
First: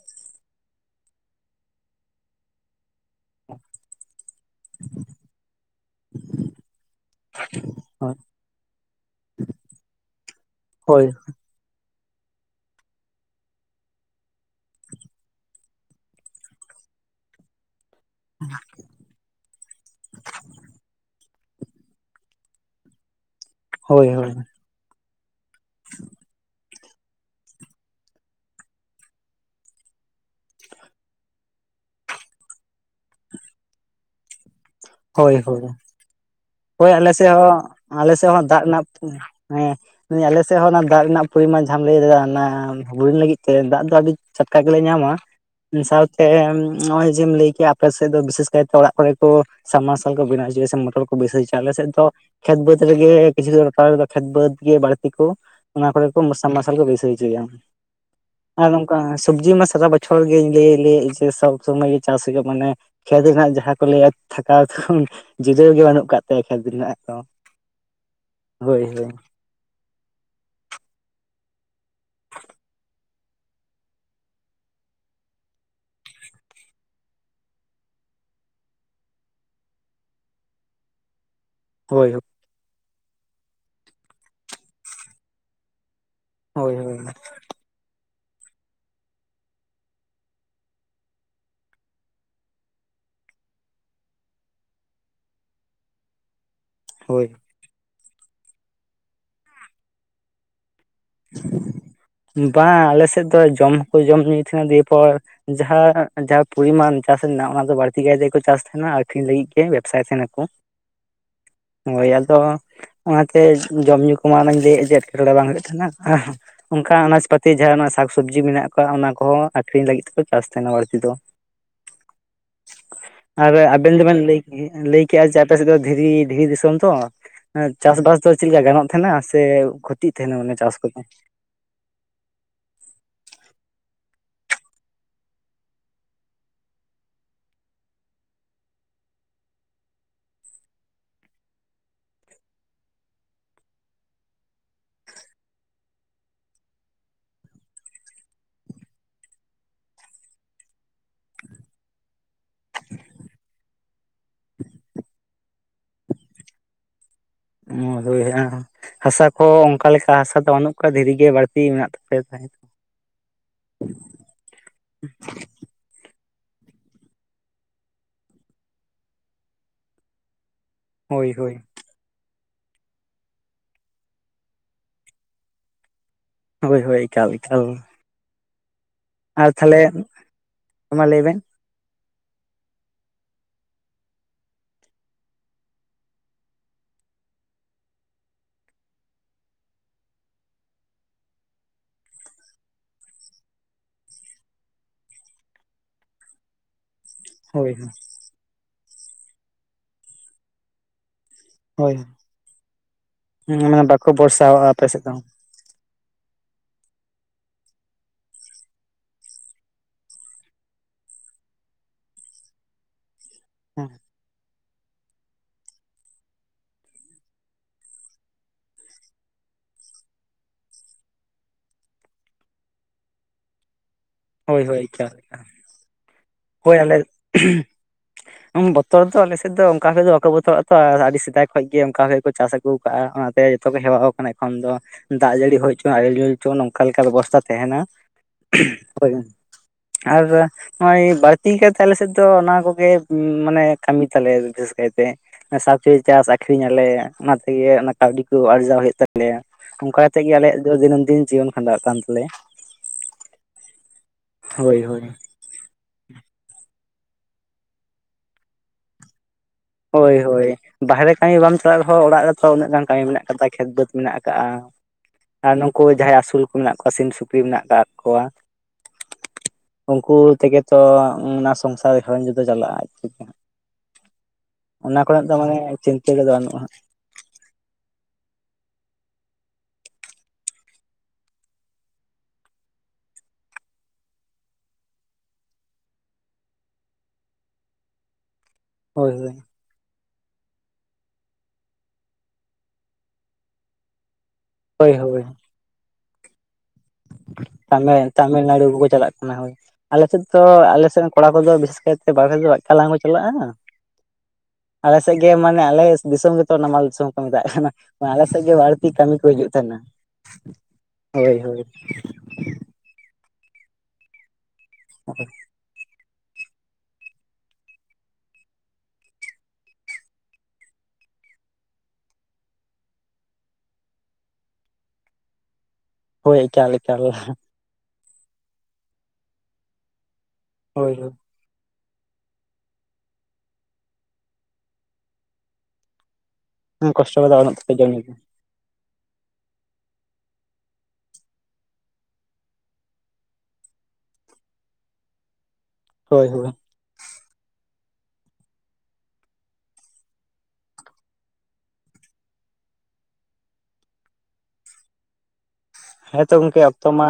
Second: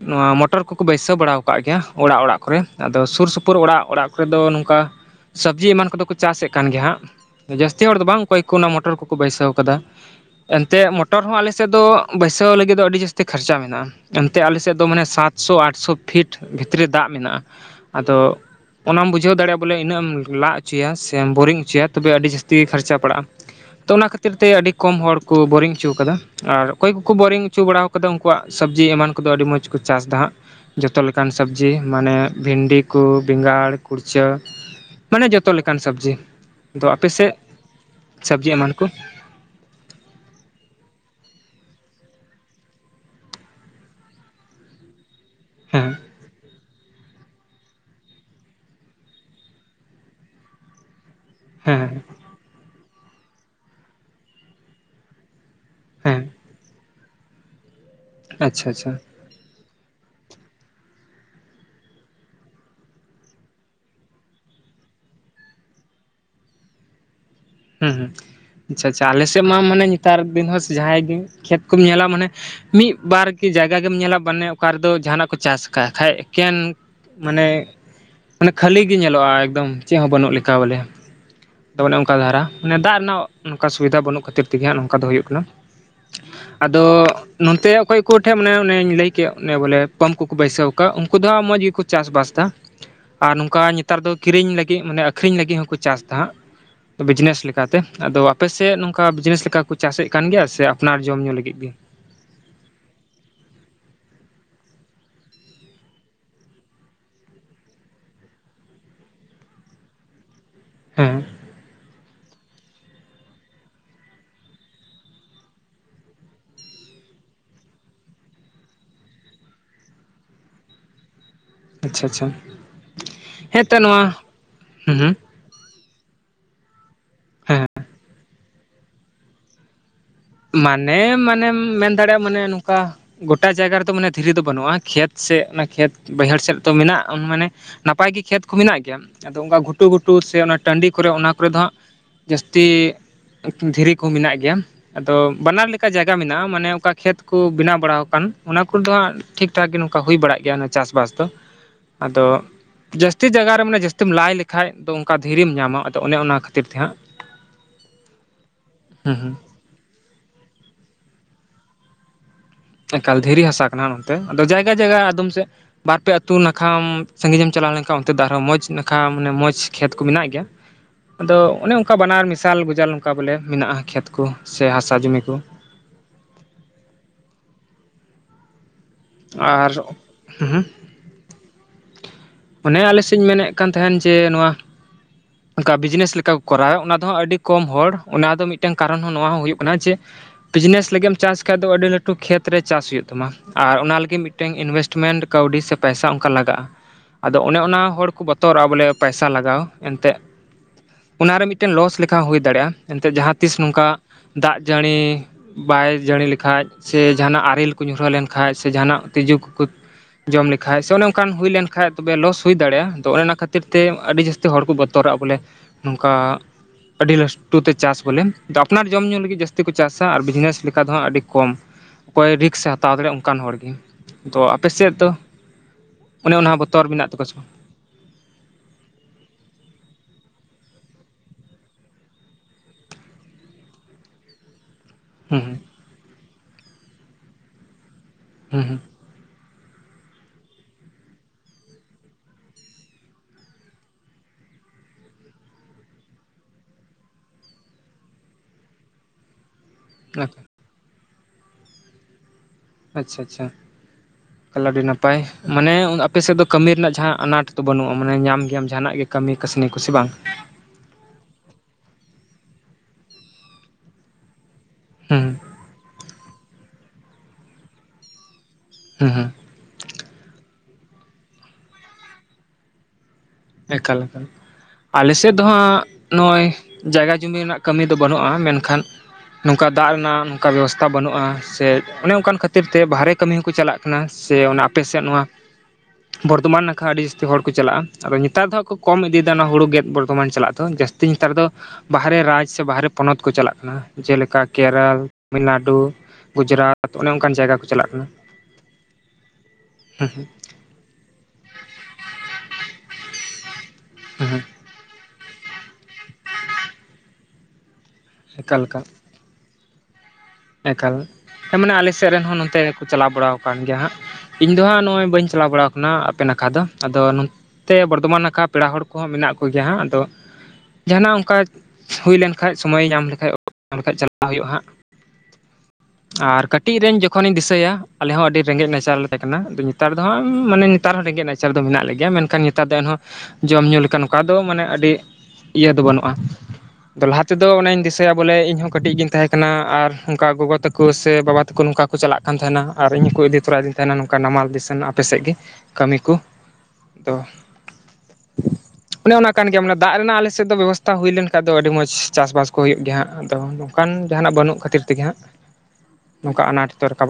ᱱᱚᱣᱟ ᱢᱚᱴᱚᱨ ᱠᱚᱠᱚ ᱵᱟᱹᱭᱥᱟᱹᱣ ᱵᱟᱲᱟ ᱟᱠᱟᱜ ᱜᱮᱭᱟ ᱚᱲᱟᱜ ᱚᱲᱟᱜ ᱠᱚᱨᱮ ᱟᱫᱚ ᱥᱩᱨ ᱥᱩᱯᱩᱨ᱾ [unintelligible] ᱚᱲᱟᱜ ᱚᱲᱟᱜ ᱠᱚᱨᱮ ᱫᱚ ᱱᱚᱝᱠᱟ ᱥᱟᱵᱽᱡᱤ ᱮᱢᱟᱱ ᱠᱚᱫᱚ ᱠᱚ ᱪᱟᱥ ᱮᱫ ᱠᱟᱱ ᱜᱮᱭᱟ ᱦᱟᱸᱜ᱾ ᱡᱟᱹᱥᱛᱤ ᱦᱚᱲ ᱫᱚ ᱦᱳᱭ ᱵᱟᱝ ᱚᱠᱚᱭ ᱠᱚ ᱚᱱᱟ ᱢᱚᱴᱚᱨ ᱠᱚᱠᱚ ᱵᱟᱹᱭᱥᱟᱹᱣ ᱠᱟᱫᱟ ᱮᱱᱛᱮᱫ ᱦᱳᱭ ᱢᱚᱴᱚᱨ ᱦᱚᱸ ᱟᱞᱮᱥᱮᱫ ᱫᱚ᱾ ᱵᱟᱹᱭᱥᱟᱹᱣ ᱞᱟᱹᱜᱤᱫ ᱫᱚ ᱟᱹᱰᱤ ᱡᱟᱹᱥᱛᱤ ᱠᱷᱟᱨᱪᱟ ᱢᱮᱱᱟᱜᱼᱟ ᱮᱱᱛᱮ ᱟᱞᱮᱥᱮᱫ ᱫᱚ ᱢᱟᱱᱮ ᱥᱟᱛᱥᱚ ᱟᱴᱥᱚ ᱯᱷᱤᱴ᱾ ᱵᱷᱤᱛᱨᱤ ᱨᱮ ᱫᱟᱜ ᱢᱮᱱᱟᱜᱼᱟ᱾ ᱟᱫᱚ ᱚᱱᱟᱢ ᱵᱩᱡᱷᱟᱹᱣ ᱫᱟᱲᱮᱭᱟᱜᱼᱟ ᱵᱚᱞᱮ ᱤᱱᱟᱹᱜ ᱮᱢ ᱞᱟᱜ ᱪᱚᱭᱟ ᱥᱮᱢ ᱵᱳᱨᱤᱝ ᱪᱚᱭᱟ ᱛᱚᱵᱮ ᱟᱹᱰᱤ ᱡᱟᱹᱥᱛᱤ᱾ [unintelligible] ᱠᱷᱟᱨᱪᱟ ᱯᱟᱲᱟᱜᱼᱟ ᱛᱚ ᱦᱳᱭ ᱚᱱᱟ ᱠᱷᱟᱹᱛᱤᱨ ᱛᱮ ᱟᱹᱰᱤ ᱠᱚᱢ ᱦᱚᱲ ᱠᱚ ᱵᱳᱨᱤᱝ ᱪᱚ ᱟᱠᱟᱫᱟ ᱟᱨ᱾ ᱚᱠᱚᱭ ᱠᱚᱠᱚ ᱵᱳᱨᱤᱝ ᱪᱚ ᱵᱟᱲᱟ ᱟᱠᱟᱫᱟ ᱩᱱᱠᱩᱣᱟᱜ ᱥᱚᱵᱽᱡᱤ ᱮᱢᱟᱱ ᱠᱚᱫᱚ ᱟᱹᱰᱤ ᱢᱚᱡ ᱠᱚ ᱪᱟᱥᱫᱟ ᱦᱟᱸᱜ᱾ ᱡᱚᱛᱚ ᱞᱮᱠᱟᱱ ᱥᱚᱵᱽᱡᱤ ᱢᱟᱱᱮ ᱵᱷᱤᱱᱰᱤ ᱠᱚ ᱵᱮᱸᱜᱟᱲ᱾ ᱠᱩᱲᱪᱟᱹ ᱢᱟᱱᱮ ᱦᱳᱭ ᱡᱚᱛᱚ ᱦᱳᱭ ᱞᱮᱠᱟᱱ ᱥᱚᱵᱡᱤ᱾ ᱦᱳᱭ ᱟᱞᱮ ᱥᱮᱫ ᱦᱚᱸ ᱟᱞᱮ ᱥᱮᱫ ᱦᱚᱸ ᱫᱟᱜᱽ ᱮᱢᱟᱱ ᱠᱚ ᱨᱮᱱᱟᱜ ᱟᱞᱮᱥᱮᱫ ᱦᱚᱸ ᱚᱱᱟ ᱫᱟᱜᱽ ᱨᱮᱱᱟᱜ ᱯᱚᱨᱤᱢᱟᱱ ᱡᱟᱦᱟᱸᱢ ᱞᱟᱹᱭ ᱫᱟ ᱚᱱᱚ ᱵᱩᱨᱤᱧ ᱞᱟᱹᱜᱤᱫ ᱛᱮ ᱫᱟᱜᱽ ᱫᱚ ᱟᱹᱰᱤ ᱴᱟᱴᱠᱟ ᱜᱮᱞᱮ ᱧᱟᱢᱟ᱾ ᱦᱮᱸ ᱥᱟᱶᱛᱮ ᱱᱚᱜᱼᱚᱭ ᱡᱮᱢ ᱞᱟᱹᱭ ᱠᱮᱭᱟ ᱟᱯᱮ ᱥᱮᱫ ᱫᱚ ᱵᱤᱥᱮᱥ ᱠᱟᱭᱛᱮ ᱚᱲᱟᱜ ᱠᱚᱨᱮ ᱠᱚ ᱥᱟᱵᱢᱟᱨᱥᱟᱞ ᱠᱚ ᱵᱮᱱᱟ ᱚᱪᱟᱲᱭᱟ ᱥᱮ ᱢᱚᱴᱚᱨ ᱠᱚ ᱵᱟᱹᱭᱥᱟᱹᱣ ᱪᱚᱭᱟ ᱟᱞᱮ ᱦᱮᱸ ᱥᱮᱫ ᱫᱚ ᱠᱷᱮᱛ ᱵᱟᱹᱫᱽ ᱨᱮᱜᱮ ᱠᱤᱪᱷᱩ ᱱᱮᱛᱟᱨ ᱫᱚ ᱠᱷᱮᱛ ᱵᱟᱹᱫᱽ ᱜᱮ ᱵᱟᱹᱲᱛᱤ ᱠᱚ᱾ ᱚᱱᱟ ᱠᱚᱨᱮ ᱠᱚ ᱦᱮᱸ ᱢᱟᱵᱢᱟᱨᱥᱟᱞ ᱠᱚ ᱵᱟᱹᱭᱫᱟᱹᱣ ᱪᱚᱭᱟ ᱟᱪᱪᱷᱟ ᱟᱨ ᱟᱪᱪᱷᱟ ᱱᱚᱝᱠᱟ᱾ ᱥᱚᱵᱽᱡᱤ ᱢᱟ ᱥᱟᱨᱟ ᱵᱚᱪᱷᱚᱨ ᱜᱮᱤᱧ ᱞᱟᱹᱭᱮ ᱞᱟᱹᱭᱮ ᱥᱮ ᱥᱟᱨᱟ ᱵᱚᱪᱷᱚᱨ ᱢᱟ ᱤᱭᱟᱹ ᱪᱟᱥ ᱦᱩᱭᱩᱜᱼᱟ ᱢᱟᱱᱮ᱾ ᱠᱷᱮᱛ ᱨᱮᱱᱟᱜ ᱡᱟᱦᱟ ᱠᱚ ᱞᱟᱹᱭᱟ ᱛᱷᱟᱠᱟᱣ ᱡᱤᱨᱟᱹᱣ ᱜᱮ ᱵᱟᱹᱱᱩᱜ ᱠᱟᱫ ᱛᱟᱭᱟ ᱠᱷᱮᱛ ᱨᱮᱱᱟᱜ ᱫᱚ᱾ ᱦᱚᱸ ᱦᱚᱸ ᱦᱳᱭ ᱟᱪᱷᱟ ᱟᱪᱷᱟ ᱦᱳᱭ ᱟᱞᱮᱥᱮᱫ ᱢᱟ ᱢᱟᱱᱮ ᱱᱮᱛᱟᱨ ᱫᱤᱱ ᱦᱚᱸ ᱡᱟᱦᱟᱸᱭ ᱜᱮ ᱠᱷᱮᱛ᱾ ᱠᱚᱢ ᱧᱮᱞᱟ ᱢᱟᱱᱮ ᱢᱤ᱾ ᱵᱟᱨ ᱠᱤ ᱡᱟᱭᱜᱟ ᱜᱮᱢ ᱧᱮᱞᱟ ᱢᱟᱱᱮ ᱚᱠᱟ ᱨᱮᱫᱚ ᱡᱟᱦᱟᱱᱟᱜ ᱠᱚ ᱪᱟᱥ ᱟᱠᱟ ᱠᱷᱟᱭ ᱮᱠᱮᱱ᱾ ᱢᱟᱱᱮ ᱠᱷᱟᱹᱞᱤ ᱜᱮ ᱧᱮᱞᱚᱜᱼᱟ ᱮᱠᱫᱚᱢ ᱪᱮᱫ ᱦᱚᱸ ᱵᱟᱹᱱᱩᱜ ᱞᱮᱠᱟ ᱵᱚᱞᱮ᱾ [unintelligible] ᱦᱳᱭ ᱚᱱᱠᱟ ᱫᱷᱟᱨ ᱢᱟᱱᱮ ᱫᱟᱜ ᱨᱮᱱᱟᱜ ᱚᱱᱠᱟ ᱥᱩᱵᱤᱫᱷᱟ ᱵᱟᱹᱱᱩᱜ ᱠᱷᱟᱹᱛᱤᱨ ᱛᱮᱜᱮ ᱚᱱᱠᱟ ᱫᱚ ᱦᱩᱭᱩᱜ ᱠᱟᱱᱟ᱾ ᱦᱳᱭ ᱟᱫᱚ᱾ ᱦᱳᱭ ᱱᱚᱛᱮ ᱚᱠᱚᱭ ᱠᱚ ᱴᱷᱮᱱ ᱢᱟᱱᱮ ᱚᱱᱮᱧ ᱞᱟᱹᱭ ᱠᱮᱫ ᱚᱱᱮ ᱵᱚᱞᱮ ᱯᱟᱢᱯ ᱠᱚᱠᱚ ᱵᱟᱹᱭᱥᱟᱹᱣ ᱟᱠᱟᱫ ᱩᱱᱠᱩ ᱫᱚ ᱦᱟᱸᱜ ᱢᱚᱡᱽ ᱜᱮᱠᱚ ᱪᱟᱥᱵᱟᱥ ᱫᱟ᱾ ᱟᱨ ᱱᱚᱝᱠᱟ ᱱᱮᱛᱟᱨ ᱫᱚ ᱠᱤᱨᱤᱧ ᱞᱟᱹᱜᱤᱫ ᱢᱟᱱᱮ ᱟᱠᱷᱨᱤᱧ ᱞᱟᱹᱜᱤᱫ ᱦᱚᱸᱠᱚ ᱪᱟᱥ ᱫᱟ ᱦᱟᱸᱜ᱾ ᱦᱳᱭ ᱵᱤᱡᱽᱱᱮᱥ ᱞᱮᱠᱟᱛᱮ ᱟᱫᱚ ᱟᱯᱮᱥᱮᱫ ᱱᱚᱝᱠᱟ ᱵᱤᱡᱽᱱᱮᱥ ᱞᱮᱠᱟ ᱠᱚ ᱪᱟᱥᱮᱫ ᱠᱟᱱ ᱜᱮᱭᱟ ᱥᱮ ᱟᱯᱱᱟᱨ ᱡᱚᱢ ᱧᱩ ᱞᱟᱹᱜᱤᱫ ᱜᱮ ᱵᱟᱝ ᱟᱞᱮᱥᱮᱫ ᱫᱚ ᱡᱚᱢ ᱦᱚᱸᱠᱚ ᱡᱚᱢ ᱧᱩᱭᱮᱫ ᱛᱟᱦᱮᱱᱟ ᱫᱤᱭᱮᱯᱚᱨ ᱡᱟᱦᱟᱸ ᱡᱟᱦᱟᱸ ᱯᱚᱨᱤᱢᱟᱱ ᱪᱟᱥ ᱨᱮᱱᱟᱜ ᱚᱱᱟ ᱫᱚ ᱵᱟᱹᱲᱛᱤ ᱠᱟᱭᱛᱮᱠᱚ ᱪᱟᱥ ᱛᱟᱦᱮᱱᱟ ᱟᱠᱷᱨᱤᱧ ᱞᱟᱹᱜᱤᱫ ᱜᱮ ᱵᱮᱵᱥᱟᱭ ᱛᱟᱦᱮᱱᱟᱠᱚ ᱠᱚ ᱦᱮᱸ ᱦᱳᱭ ᱟᱫᱚ ᱚᱱᱟᱛᱮ ᱡᱚᱢᱧᱩ ᱠᱚᱢᱟ ᱚᱱᱟᱧ ᱞᱟᱹᱭᱮᱫ ᱡᱮ ᱮᱴᱠᱮᱴᱚᱬᱮ ᱵᱟᱝ ᱦᱩᱭᱩᱜ ᱛᱟᱦᱮᱱᱟ ᱦᱚᱸ ᱦᱚᱸ ᱚᱱᱠᱟ ᱟᱱᱟᱡᱽ ᱯᱟᱛᱤ ᱡᱟᱦᱟᱸᱱᱟᱸᱜ ᱥᱟᱠᱥᱚᱵᱽᱡᱤ ᱢᱮᱱᱟᱜ ᱠᱚᱣᱟ ᱚᱱᱟ ᱠᱚᱦᱚᱸ ᱟᱠᱷᱨᱤᱧ ᱞᱟᱹᱜᱤᱫ ᱛᱮᱠᱚ ᱪᱟᱥ ᱛᱟᱦᱮᱱᱟ ᱵᱟᱹᱲᱛᱤ ᱫᱚ᱾ ᱟᱪᱪᱷᱟ ᱟᱪᱪᱷᱟ ᱟᱨ ᱦᱮᱸ ᱛᱚ ᱟᱵᱮᱱ ᱱᱚᱣᱟ ᱫᱚᱵᱮᱱ ᱞᱟᱹᱭ ᱦᱩᱸ ᱞᱟᱹᱭ ᱦᱩᱸ ᱠᱮᱫᱮᱜᱼᱟ ᱡᱮ ᱟᱯᱮ ᱥᱮᱫ ᱫᱚ ᱫᱷᱤᱨᱤ ᱫᱷᱤᱨᱤ ᱫᱤᱥᱚᱢ ᱛᱚ ᱦᱮᱸ ᱪᱟᱥᱵᱟᱥ ᱫᱚ ᱪᱮᱫ ᱞᱮᱠᱟ ᱜᱟᱱᱚᱜ ᱛᱟᱦᱮᱱᱟ ᱥᱮ ᱠᱷᱚ ᱛᱤᱜ ᱛᱟᱦᱮᱱᱟ ᱢᱟᱱ ᱪᱟᱥ ᱠᱚᱫᱚ ᱱᱮᱸ ᱢᱟᱱᱮᱢ ᱢᱮᱱ ᱫᱟᱲᱮᱭᱟᱜᱼᱟ ᱢᱟᱱᱮ ᱱᱚᱝᱠᱟ ᱜᱚᱴᱟ ᱡᱟᱭᱜᱟ ᱨᱮᱫᱚ ᱢᱟᱱᱮ ᱫᱷᱤᱨᱤ ᱫᱚ ᱵᱟᱹᱱᱩᱜᱼᱟ ᱠᱷᱮᱛ ᱥᱮᱫ ᱚᱱᱟ ᱠᱷᱮᱛ ᱵᱟᱹᱭᱦᱟᱹᱲ ᱥᱮᱫ ᱫᱚ ᱢᱮᱱᱟᱜ ᱢᱟᱱᱮ ᱱᱟᱯᱟᱭ ᱜᱮ ᱠᱷᱮᱛ ᱠᱚ ᱢᱮᱱᱟᱜ ᱜᱮᱭᱟ ᱟᱫᱚ ᱚᱱᱠᱟ ᱜᱷᱩᱴᱩ ᱜᱷᱩᱴᱩ ᱥᱮ ᱚᱱᱟ ᱴᱟᱺᱰᱤ ᱠᱚᱨᱮ ᱚᱱᱟ ᱠᱚᱨᱮ ᱫᱚ ᱦᱟᱸᱜ ᱡᱟᱹᱥᱛᱤ ᱫᱷᱤᱨᱤ ᱠᱚ ᱢᱮᱱᱟᱜ ᱜᱮᱭᱟ ᱟᱫᱚ ᱵᱟᱱᱟᱨ ᱞᱮᱠᱟ ᱡᱟᱭᱜᱟ ᱢᱮᱱᱟᱜᱼᱟ ᱢᱟᱱᱮ ᱚᱠᱟ ᱠᱷᱮᱛ ᱠᱚ ᱵᱮᱱᱟᱣ ᱵᱟᱲᱟ ᱟᱠᱟᱱ ᱚᱱᱟ ᱠᱚᱫᱚ ᱦᱟᱸᱜ ᱴᱷᱤᱠᱴᱷᱟᱠ ᱜᱮ ᱱᱚᱝᱠᱟ ᱦᱩᱭ ᱵᱟᱲᱟᱜ ᱜᱮᱭᱟ ᱚᱱᱟ ᱪᱟᱥᱵᱟᱥ ᱫᱚ ᱟᱫᱚ ᱡᱟᱹᱥᱛᱤ ᱡᱟᱭᱜᱟ ᱨᱮ ᱢᱟᱱᱮ ᱡᱟᱹᱥᱛᱤᱢ ᱞᱟᱭ ᱞᱮᱠᱷᱟᱡ ᱫᱚ ᱚᱱᱠᱟ ᱫᱷᱤᱨᱤᱢ ᱧᱟᱢᱟ ᱟᱫᱚ ᱚᱱᱮ ᱚᱱᱟ ᱠᱷᱟᱹᱛᱤᱨ ᱛᱮᱦᱟᱸᱜ [unintelligible] ᱦᱟᱥᱟ ᱦᱩᱸ ᱠᱚ ᱚᱱᱠᱟ ᱞᱮᱠᱟ ᱦᱟ ᱦᱟᱥᱟ ᱫᱚ ᱵᱟᱹᱱᱩᱜ ᱠᱚᱣᱟ ᱫᱷᱤᱨᱤ ᱜᱮ ᱵᱟᱹᱲᱛᱤ ᱢᱮᱱᱟᱜ ᱛᱟᱯᱮ ᱛᱟᱦᱮᱸᱫ ᱮᱠᱟᱞ ᱫᱷᱤᱨᱤ ᱦᱟᱥᱟ ᱠᱟᱱᱟ ᱱᱚᱛᱮ ᱟᱫᱚ ᱡᱟᱭᱜᱟ ᱡᱟᱭᱜᱟ ᱟᱫᱚᱢ ᱥᱮᱫ ᱵᱟᱨ ᱯᱮ ᱟᱹᱛᱩ ᱱᱟᱠᱷᱟᱢ ᱥᱟᱺᱜᱤᱧᱮᱢ ᱪᱟᱞᱟᱣ ᱞᱮᱱᱠᱷᱟᱱ ᱚᱱᱛᱮ ᱫᱚ ᱟᱨᱦᱚᱸ ᱢᱚᱸᱡᱽ ᱱᱟᱠᱷᱟ ᱢᱟᱱᱮ ᱢᱚᱸᱡᱽ ᱠᱷᱮᱛ ᱠᱚ ᱢᱮᱱᱟᱜ ᱜᱮᱭᱟ [inaudible] ᱟᱫᱚ ᱦᱳᱭ ᱚᱱᱮ ᱚᱱᱠᱟ ᱵᱟᱱᱟᱨ ᱢᱮᱥᱟᱞ ᱜᱡᱟᱞ ᱚᱱᱠᱟ ᱵᱚᱞᱮ ᱢᱮᱱᱟᱜᱼᱟ ᱠᱷᱮᱛ ᱠᱚ ᱥᱮ ᱦᱟᱥᱟ ᱡᱩᱢᱤ ᱠᱚ ᱦᱳᱭ ᱦᱳᱭ ᱮᱠᱟᱞ ᱮᱠᱟᱞ ᱟᱨ ᱛᱟᱦᱚᱞᱮ ᱦᱩᱸ ᱢᱟ ᱞᱟᱹᱭ ᱵᱮᱱ ᱢᱟᱱᱮ ᱟᱞᱮ ᱥᱮᱫ ᱤᱧ ᱢᱮᱱᱮᱫ ᱠᱟᱱ ᱛᱟᱦᱮᱱ ᱡᱮ ᱱᱚᱣᱟ [inaudible] ᱚᱱᱠᱟ ᱵᱤᱡᱽᱱᱮᱥ ᱞᱮᱠᱟ ᱠᱚ ᱠᱚᱨᱟᱣᱟ ᱚᱱᱟ ᱫᱚ ᱦᱟᱸᱜ ᱟᱹᱰᱤ ᱠᱚᱢ ᱦᱚᱲ ᱚᱱᱟ ᱫᱚ ᱢᱤᱫᱴᱮᱱ ᱠᱟᱨᱚᱱ ᱦᱚᱸ ᱱᱚᱣᱟ ᱦᱚᱸ ᱦᱩᱭᱩᱜ ᱠᱟᱱᱟ ᱡᱮ ᱵᱤᱡᱽᱱᱮᱥ ᱞᱟᱹᱜᱤᱫ ᱮᱢ ᱪᱟᱥ ᱠᱷᱟᱡᱽ ᱫᱚ ᱟᱹᱰᱤ ᱞᱟᱹᱴᱩ ᱠᱷᱮᱛ ᱨᱮ ᱪᱟᱥ ᱦᱩᱭᱩᱜ ᱛᱟᱢᱟ ᱟᱨ ᱚᱱᱟ ᱞᱟᱹᱜᱤᱫ ᱢᱤᱫᱴᱮᱱ ᱤᱱᱵᱷᱮᱥᱴᱢᱮᱱᱴ ᱠᱟᱹᱣᱰᱤ ᱥᱮ ᱯᱚᱭᱥᱟ ᱚᱱᱠᱟ ᱞᱟᱜᱟᱜᱼᱟ᱾ ᱟᱫᱚ ᱚᱱᱮ ᱦᱳᱭ ᱚᱱᱟ ᱦᱚᱲ ᱠᱚ ᱵᱚᱛᱚᱨᱚᱜᱼᱟ ᱵᱚᱞᱮ ᱯᱟᱭᱥᱟ ᱞᱟᱜᱟᱣ ᱮᱱᱛᱮᱫ ᱚᱱᱟᱨᱮ ᱢᱤᱫᱴᱮᱱ ᱞᱚᱥ ᱦᱳᱭ ᱞᱮᱠᱟ ᱦᱚᱸᱦᱩᱭ ᱫᱟᱲᱮᱭᱟᱜᱼᱟ ᱮᱱᱛᱮᱫ ᱡᱟᱦᱟᱸ ᱛᱤᱥ ᱢᱟᱱᱮ ᱱᱚᱝᱠᱟ ᱵᱟᱠᱚ ᱫᱟᱜᱽ ᱵᱷᱚᱨᱥᱟᱣᱟᱜᱼᱟ ᱟᱯᱮ ᱡᱟᱹᱲᱤ ᱥᱮᱫ ᱫᱚ ᱵᱟᱭ ᱡᱟᱹᱲᱤ ᱞᱮᱠᱷᱟᱡᱽ ᱥᱮ ᱡᱟᱦᱟᱱᱟᱜ ᱟᱨᱮᱞ ᱠᱚ ᱧᱩᱨᱦᱟᱹ ᱞᱮᱱᱠᱷᱟᱡᱽ ᱥᱮ ᱡᱟᱦᱟᱱᱟᱜ ᱛᱸᱤᱡᱩ ᱠᱚᱠᱚ ᱡᱚᱢ ᱞᱮᱠᱷᱟᱡᱽ ᱥᱮ ᱚᱱᱮ ᱚᱱᱠᱟᱱ ᱦᱩᱭ ᱞᱮᱱᱠᱷᱟᱡᱽ ᱛᱚᱵᱮ ᱞᱚᱥ ᱦᱩᱭ ᱫᱟᱲᱮᱭᱟᱜᱼᱟ ᱚᱱᱮ ᱚᱱᱟ ᱠᱷᱟᱹᱛᱤᱨ ᱛᱮ ᱟᱹᱰᱤ ᱡᱟᱹᱥᱛᱤ ᱡᱛᱮ ᱦᱚᱲ ᱠᱚ ᱵᱚᱛᱚᱨᱟᱜᱼᱟ ᱵᱚᱞᱮ ᱱᱚᱝᱠᱟ ᱟᱹᱰᱤ ᱞᱟᱹᱥᱴᱩ ᱛᱮ ᱪᱟᱥ ᱵᱚᱞᱮ ᱟᱯᱱᱟᱨ ᱡᱚᱢ ᱧᱩ ᱞᱟᱹᱜᱤᱫ ᱡᱟᱹᱥᱛᱤ ᱠᱚ ᱪᱟᱥᱟ ᱟᱨ ᱵᱤᱡᱽᱱᱮᱥ ᱞᱮᱠᱟ ᱫᱚ ᱦᱟᱸᱜ ᱟᱹᱰᱤ ᱠᱚᱢ, ᱚᱠᱚᱭ ᱨᱤᱠᱥ ᱮ ᱦᱟᱛᱟᱣ ᱫᱟᱲᱮᱭᱟᱜᱼᱟ ᱚᱱᱠᱟᱱ ᱦᱚᱲᱜᱮ ᱛᱚ ᱦᱳᱭ ᱦᱳᱭ ᱟᱯᱮᱥᱮᱫ ᱫᱚ ᱮᱠᱟᱞ ᱮᱠᱟᱞ ᱚᱱᱮ ᱚᱱᱟ, ᱦᱳᱭ ᱵᱚᱛᱚᱨ ᱟᱞᱮ ᱢᱮᱱᱟᱜ ᱛᱟᱠᱚᱣᱟ ᱥᱮ ᱵᱟᱝ ᱵᱚᱛᱚᱨ ᱫᱚ ᱟᱞᱮᱥᱮᱫ ᱫᱚ ᱚᱱᱠᱟ ᱫᱚ ᱵᱟᱠᱚ ᱵᱚᱛᱚᱨᱚᱜ ᱟ ᱛᱚ ᱟᱹᱰᱤ ᱥᱮᱫᱟᱭ ᱠᱷᱚᱱ ᱜᱮ ᱚᱱᱠᱟ ᱠᱚ ᱪᱟᱥ ᱟᱜ ᱟᱹᱜᱩ ᱠᱟᱜᱼᱟ ᱚᱱᱟᱛᱮ ᱡᱚᱛᱚ ᱜᱮ ᱦᱮᱣᱟ ᱟᱠᱟᱱᱟ ᱮᱠᱷᱚᱱ ᱫᱚ ᱫᱟᱜᱽ ᱦᱩᱸ ᱡᱟᱹᱲᱤ ᱦᱩᱭ ᱦᱚᱪᱚ ᱟᱨᱮᱞ ᱧᱩᱞᱪᱚ ᱱᱚᱝᱠᱟ ᱞᱮᱠᱟ ᱵᱮᱵᱚᱥᱛᱟ ᱛᱟᱦᱮᱱᱟ ᱦᱩᱸ ᱦᱩᱸ [unintelligible] ᱟᱨ ᱱᱚᱜᱼᱚᱭ ᱵᱟᱹᱲᱛᱤ ᱠᱟᱭᱛᱮ ᱟᱞᱮᱥᱮᱫ ᱫᱚ ᱚᱱᱟ ᱠᱚᱜᱮ ᱢᱟᱱᱮ ᱠᱟᱹᱢᱤ ᱛᱟᱞᱮ ᱵᱮᱥ ᱠᱟᱭᱛᱮ ᱥᱟᱺᱵᱡᱤ ᱪᱟᱥ ᱟᱠᱷᱨᱤᱧ ᱟᱞᱮ ᱚᱱᱟᱛᱮᱜᱮ ᱚᱱᱟ ᱠᱟᱹᱣᱰᱤ ᱠᱚ ᱟᱨᱡᱟᱣ ᱦᱩᱭᱩᱜ ᱛᱟᱞᱮᱭᱟ᱾ ᱛᱟᱞᱮᱭᱟ ᱚᱱᱠᱟ ᱠᱟᱛᱮᱜ ᱦᱩᱸ ᱜᱮ ᱟᱞᱮᱭᱟᱜ ᱫᱚ ᱫᱤᱱᱟᱹᱢ ᱫᱤᱱ ᱡᱤᱭᱚᱱ ᱠᱷᱟᱸᱰᱟᱜ ᱠᱟᱱ ᱛᱟᱞᱮᱭᱟ ᱟᱪᱪᱷᱟ ᱟᱪᱪᱷᱟ ᱛᱟᱦᱚᱞᱮ ᱟᱹᱰᱤ ᱦᱳᱭ ᱦᱳᱭ ᱱᱟᱯᱟᱭ ᱢᱟᱱᱮ ᱟᱯᱮᱥᱮᱫ ᱫᱚ ᱠᱟᱹᱢᱤ ᱨᱮᱱᱟᱜ ᱡᱟᱦᱟᱸ ᱟᱱᱟᱴ ᱛᱚ ᱵᱟᱹᱱᱩᱜᱼᱟ ᱢᱟᱱᱮ ᱧᱟᱢ ᱜᱮᱭᱟᱢ ᱡᱟᱦᱟᱱᱟᱜ ᱜᱮ, ᱠᱟᱹᱢᱤ ᱠᱟᱥᱱᱤ ᱠᱩ ᱦᱳᱭ ᱦᱳᱭ ᱵᱟᱦᱨᱮ ᱠᱟᱹᱢᱤ ᱵᱟᱢ ᱪᱟᱞᱟᱜ ᱨᱮᱦᱚᱸ ᱚᱲᱟᱜ ᱨᱮᱛᱚ ᱩᱱᱟᱹᱜ ᱜᱟᱱ ᱠᱟᱹᱢᱤ ᱢᱮᱱᱟᱜ ᱟᱠᱟᱫᱟ ᱠᱷᱮᱛ ᱵᱟᱹᱫᱽ ᱢᱮᱱᱟᱜ ᱟᱠᱟᱫᱟ ᱦᱩᱸ ᱟᱨ ᱱᱩᱠᱩ ᱡᱟᱦᱟᱸᱭ ᱟᱹᱥᱩᱞ ᱠᱚ ᱢᱮᱱᱟᱜ ᱠᱚᱣᱟ ᱥᱤᱢ ᱥᱩᱠᱨᱤ ᱢᱮᱱᱟᱜ ᱟᱠᱟᱫ ᱠᱚᱣᱟ ᱦᱩᱸ ᱦᱩᱸ ᱩᱱᱠᱩ ᱛᱮᱜᱮ ᱛᱚ ᱚᱱᱟ ᱥᱚᱝᱥᱟᱨ ᱜᱷᱟᱨᱚᱸᱧ ᱨᱮ ᱫᱚ ᱪᱟᱞᱟᱜᱼᱟ ᱟᱡ ᱛᱮᱜᱮ ᱮᱠᱟᱞ ᱟᱠᱟᱱᱟ ᱚᱱᱟ ᱠᱚᱨᱮᱱᱟᱜ ᱟᱞᱮᱥᱮᱫ ᱫᱚ ᱢᱟᱱᱮ ᱦᱟᱸᱜ ᱪᱤᱱᱛᱟᱹ ᱠᱚᱫᱚ ᱱᱚᱜᱼᱚᱭ ᱵᱟᱹᱱᱩᱜᱼᱟ ᱡᱟᱭᱜᱟ ᱡᱚᱢᱤ ᱨᱮᱱᱟᱜ ᱠᱟᱹᱢᱤ ᱫᱚ ᱵᱟᱹᱱᱩᱜᱼᱟ ᱢᱮᱱᱠᱷᱟᱱ ᱱᱚᱝᱠᱟ ᱫᱟᱜ ᱨᱮᱱᱟᱜ ᱱᱚᱝᱠᱟ ᱵᱮᱵᱚᱥᱛᱟ ᱵᱟᱹᱱᱩᱜᱼᱟ ᱥᱮ ᱚᱱᱮ ᱚᱱᱠᱟᱱ ᱠᱷᱟᱹᱛᱤᱨ ᱛᱮ ᱵᱟᱨᱦᱮ ᱠᱟᱹᱢᱤ ᱦᱚᱸᱠᱚ ᱪᱟᱞᱟᱜ ᱠᱟᱱᱟ ᱚᱱᱟ ᱥᱮ ᱚᱱᱟ ᱟᱯᱮᱮᱥᱭᱟᱜ ᱱᱚᱣᱟ ᱵᱚᱨᱛᱚᱢᱟᱱ ᱱᱟᱠᱷᱟ ᱟᱹᱰᱤ ᱡᱟᱹᱥᱛᱤ ᱦᱚᱲ ᱠᱚ ᱪᱟᱞᱟᱜᱼᱟ ᱟᱫᱚ ᱱᱮᱛᱟᱨ ᱫᱚ ᱦᱟᱜ ᱠᱚᱢ ᱦᱳᱭ ᱤᱫᱤᱭᱟ ᱦᱳᱭ ᱚᱱᱟ ᱦᱩᱲᱩ ᱜᱮᱫ ᱵᱚᱞ ᱵᱚᱨᱛᱚᱢᱟᱱ ᱪᱟᱞᱟᱜ ᱫᱚ ᱡᱟᱹᱥᱛᱤ ᱱᱮᱛᱟᱨ ᱫᱚ ᱵᱟᱨᱦᱮ ᱨᱟᱡᱽ ᱥᱮ ᱵᱟᱨᱦᱮ ᱯᱚᱱᱚᱛ ᱠᱚ ᱪᱟᱞᱟᱜ ᱠᱟᱱᱟ ᱡᱮᱞᱮᱠᱟ ᱦᱳᱭ ᱠᱮᱨᱚᱞ ᱦᱳᱭ ᱛᱟᱢᱤᱞᱱᱟᱲᱩ ᱜᱩᱡᱽᱨᱟᱴ, ᱚᱱᱮ ᱚᱱᱠᱟᱱ ᱡᱟᱭᱜᱟ ᱠᱚ ᱛᱟᱢ ᱪᱟᱞᱟᱜ ᱠᱟᱱᱟ ᱛᱟᱹᱢᱤᱞᱱᱟᱹᱲᱩ ᱠᱚᱠᱚ ᱪᱟᱞᱟᱜ ᱠᱟᱱᱟ ᱦᱳᱭ ᱟᱞᱮ ᱥᱮᱫ ᱫᱚ ᱟᱞᱮ ᱥᱮᱫ ᱠᱚᱲᱟ ᱠᱚᱫᱚ ᱵᱤᱥᱮᱥ ᱠᱟᱭᱛᱮ ᱵᱟᱨᱦ ᱥᱮᱫ ᱫᱚᱠᱟᱞᱟᱝ ᱠᱚ ᱪᱟᱞᱟᱜᱼᱟ ᱟᱞ, ᱦᱮᱸ ᱟᱞᱮ ᱥᱮᱫ ᱜᱮ ᱢᱟᱱᱮ ᱟᱞᱮ ᱫᱤᱥᱚᱢ ᱜᱮᱛᱚ ᱱᱟᱢᱟᱞ ᱫᱤᱥᱚᱢ ᱠᱚ ᱢᱮᱛᱟᱜ ᱠᱟᱱᱟ ᱢᱟᱱ ᱟᱞᱮ ᱥᱮᱫ ᱜᱮ ᱮᱠᱟᱞ ᱮᱠᱟᱞ ᱵᱟᱹᱲᱛᱤ ᱠᱟᱹᱢᱤ ᱠᱚ ᱦᱤᱡᱩᱜ ᱛᱟᱦᱮᱱᱟ, ᱮᱠᱟᱞ ᱦᱳᱭ ᱦᱮᱸ ᱦᱳᱭ ᱢᱟᱱᱮ ᱟᱞᱮ ᱥᱮᱫ ᱨᱮᱱ ᱦᱚᱸ ᱱᱚᱛᱮ ᱠᱚ ᱪᱟᱞᱟᱣ ᱵᱟᱲᱟ ᱟᱠᱟᱱ ᱜᱮᱭᱟ ᱦᱟᱸᱜ ᱤᱧ ᱫᱚ ᱦᱟᱸᱜ [unintelligible] ᱵᱟᱧ ᱪᱟᱞᱟ ᱵᱟᱲᱟ ᱚᱱᱟ ᱟᱯᱮ ᱱᱟᱠᱷᱟ ᱫᱚ ᱟᱫᱚ ᱱᱚᱛᱮ ᱵᱚᱨᱫᱷᱚᱢᱟᱱ ᱱᱟᱠᱷᱟ ᱯᱮᱲᱟ ᱦᱚᱲ ᱠᱚᱦᱚᱸ ᱢᱮᱱᱟᱜ ᱠᱚᱜᱮᱭᱟ ᱦᱟᱸᱜ ᱟᱫᱚ ᱡᱟᱦᱟᱱᱟᱜ ᱚᱱᱠᱟ ᱦᱩᱭ ᱞᱮᱱᱠᱟᱱ ᱥᱚᱢᱚᱭ ᱧᱟᱢ ᱞᱮᱠᱟᱱᱡ ᱧ ᱞᱮᱠᱟᱱ ᱪᱟᱞᱟᱣ ᱦᱩᱭᱩᱜᱼᱟ ᱦᱟᱸᱜ ᱦᱳᱭ ᱟᱨ ᱮᱠᱟᱞ ᱠᱟᱹᱴᱤᱡ ᱨᱮᱧ ᱮᱠᱟᱞ ᱡᱚᱠᱷᱚᱱᱤᱧ ᱫᱤᱥᱟᱹᱭᱟ ᱟᱞᱮ ᱦᱚᱸ ᱟᱹᱰᱤ ᱨᱮᱸᱜᱮᱡ ᱱᱟᱪᱟᱨᱟᱞᱞᱮ ᱠᱟᱱᱟ ᱟᱫᱚ ᱱᱮᱛᱟᱨ ᱫᱚᱦ ᱢᱟᱱᱮ ᱱᱮᱛᱟᱨ ᱦᱳᱭ ᱦᱚᱸ ᱨᱮᱸᱜᱮᱡ ᱱᱟᱪᱟᱨ ᱪᱟᱨ ᱫᱚ ᱢᱮᱱᱟᱜ ᱞᱮᱜᱮᱭᱟ ᱢᱮᱱᱠᱷᱟᱱ ᱱᱮᱛᱟᱨ ᱫᱚ ᱮᱱᱦᱚᱸ ᱡᱚᱢᱼ ᱧᱩ ᱞᱮᱠᱟᱱ ᱱᱚᱝᱠᱟ ᱫᱚ ᱢᱟᱱᱮ ᱟᱹᱰᱤ ᱤᱭᱟᱹ ᱫᱚ ᱵᱟᱹᱱᱩᱜᱼᱟ ᱦᱳᱭ ᱟᱫᱚ ᱠᱚᱥᱴᱚ ᱞᱟᱦᱟ ᱠᱚᱫᱚ ᱛᱮᱫᱚ ᱵᱟᱹᱱᱩᱜ ᱛᱟᱯᱮ ᱚᱱᱟᱧ ᱡᱚᱢ ᱧᱩ ᱫᱤᱥᱟᱹᱭᱟ ᱫᱚ ᱵᱚᱞᱮ ᱤᱧᱦᱚᱸ ᱠᱟᱹᱴᱤᱡ ᱜᱤᱧ ᱛᱟᱦᱮᱸ ᱠᱟᱱᱟ ᱟᱨ ᱱᱚᱝᱠᱟ ᱜᱚᱜᱚ ᱛᱟᱠᱚ ᱥᱮ ᱵᱟᱵᱟ ᱛᱟᱠᱚ ᱱᱚᱝᱠᱟ ᱠᱚ ᱪᱟᱞᱟᱜ ᱠᱟᱱ ᱛᱟᱦᱮᱱᱟ ᱟᱨ ᱤᱧ ᱦᱚᱸᱠᱚ ᱤᱫᱤ ᱛᱚᱨᱟᱭᱮᱫᱤᱧ ᱛᱟᱦᱮᱱᱟ ᱱᱚᱝᱠᱟ ᱱᱟᱢᱟᱞ ᱫᱤᱥᱚᱢ ᱟᱯᱮ ᱥᱮᱫ ᱜᱮ ᱠᱟᱹᱢᱤ ᱠᱚ ᱦᱳᱭ ᱦᱳᱭ ᱫᱚ ᱚᱱᱮ ᱚᱱᱟ ᱠᱟᱱ ᱜᱮᱭᱟ ᱢᱟᱱᱮ ᱫᱟᱜ ᱨᱮᱱᱟᱜ ᱟᱞᱮ ᱥᱮᱫ ᱫᱚ ᱵᱮᱵᱚᱥᱛᱷᱟ ᱦᱩᱭ ᱞᱮᱱᱠᱷᱟᱱᱡ ᱫᱚ ᱟᱹᱰᱤ ᱢᱚᱸᱡᱽ ᱪᱟᱥᱵᱟᱥ ᱠᱚ ᱦᱩᱭᱩᱜ ᱜᱮᱭᱟ ᱦᱟᱸᱜ ᱟᱫᱚ ᱠᱟᱱ ᱡᱟᱦᱟᱱᱟᱜ ᱵᱟᱹᱱᱩᱜ ᱠᱷᱟᱹᱛᱤᱨ ᱛᱮᱜᱮ ᱦᱟᱸᱜ ᱦᱮᱸᱛᱚ ᱱᱚᱝᱠᱟ ᱜᱚᱝᱠᱮ ᱟᱱᱟᱴ ᱫᱚ ᱚᱠᱛᱚ ᱨᱟᱠᱟᱵ ᱢᱟ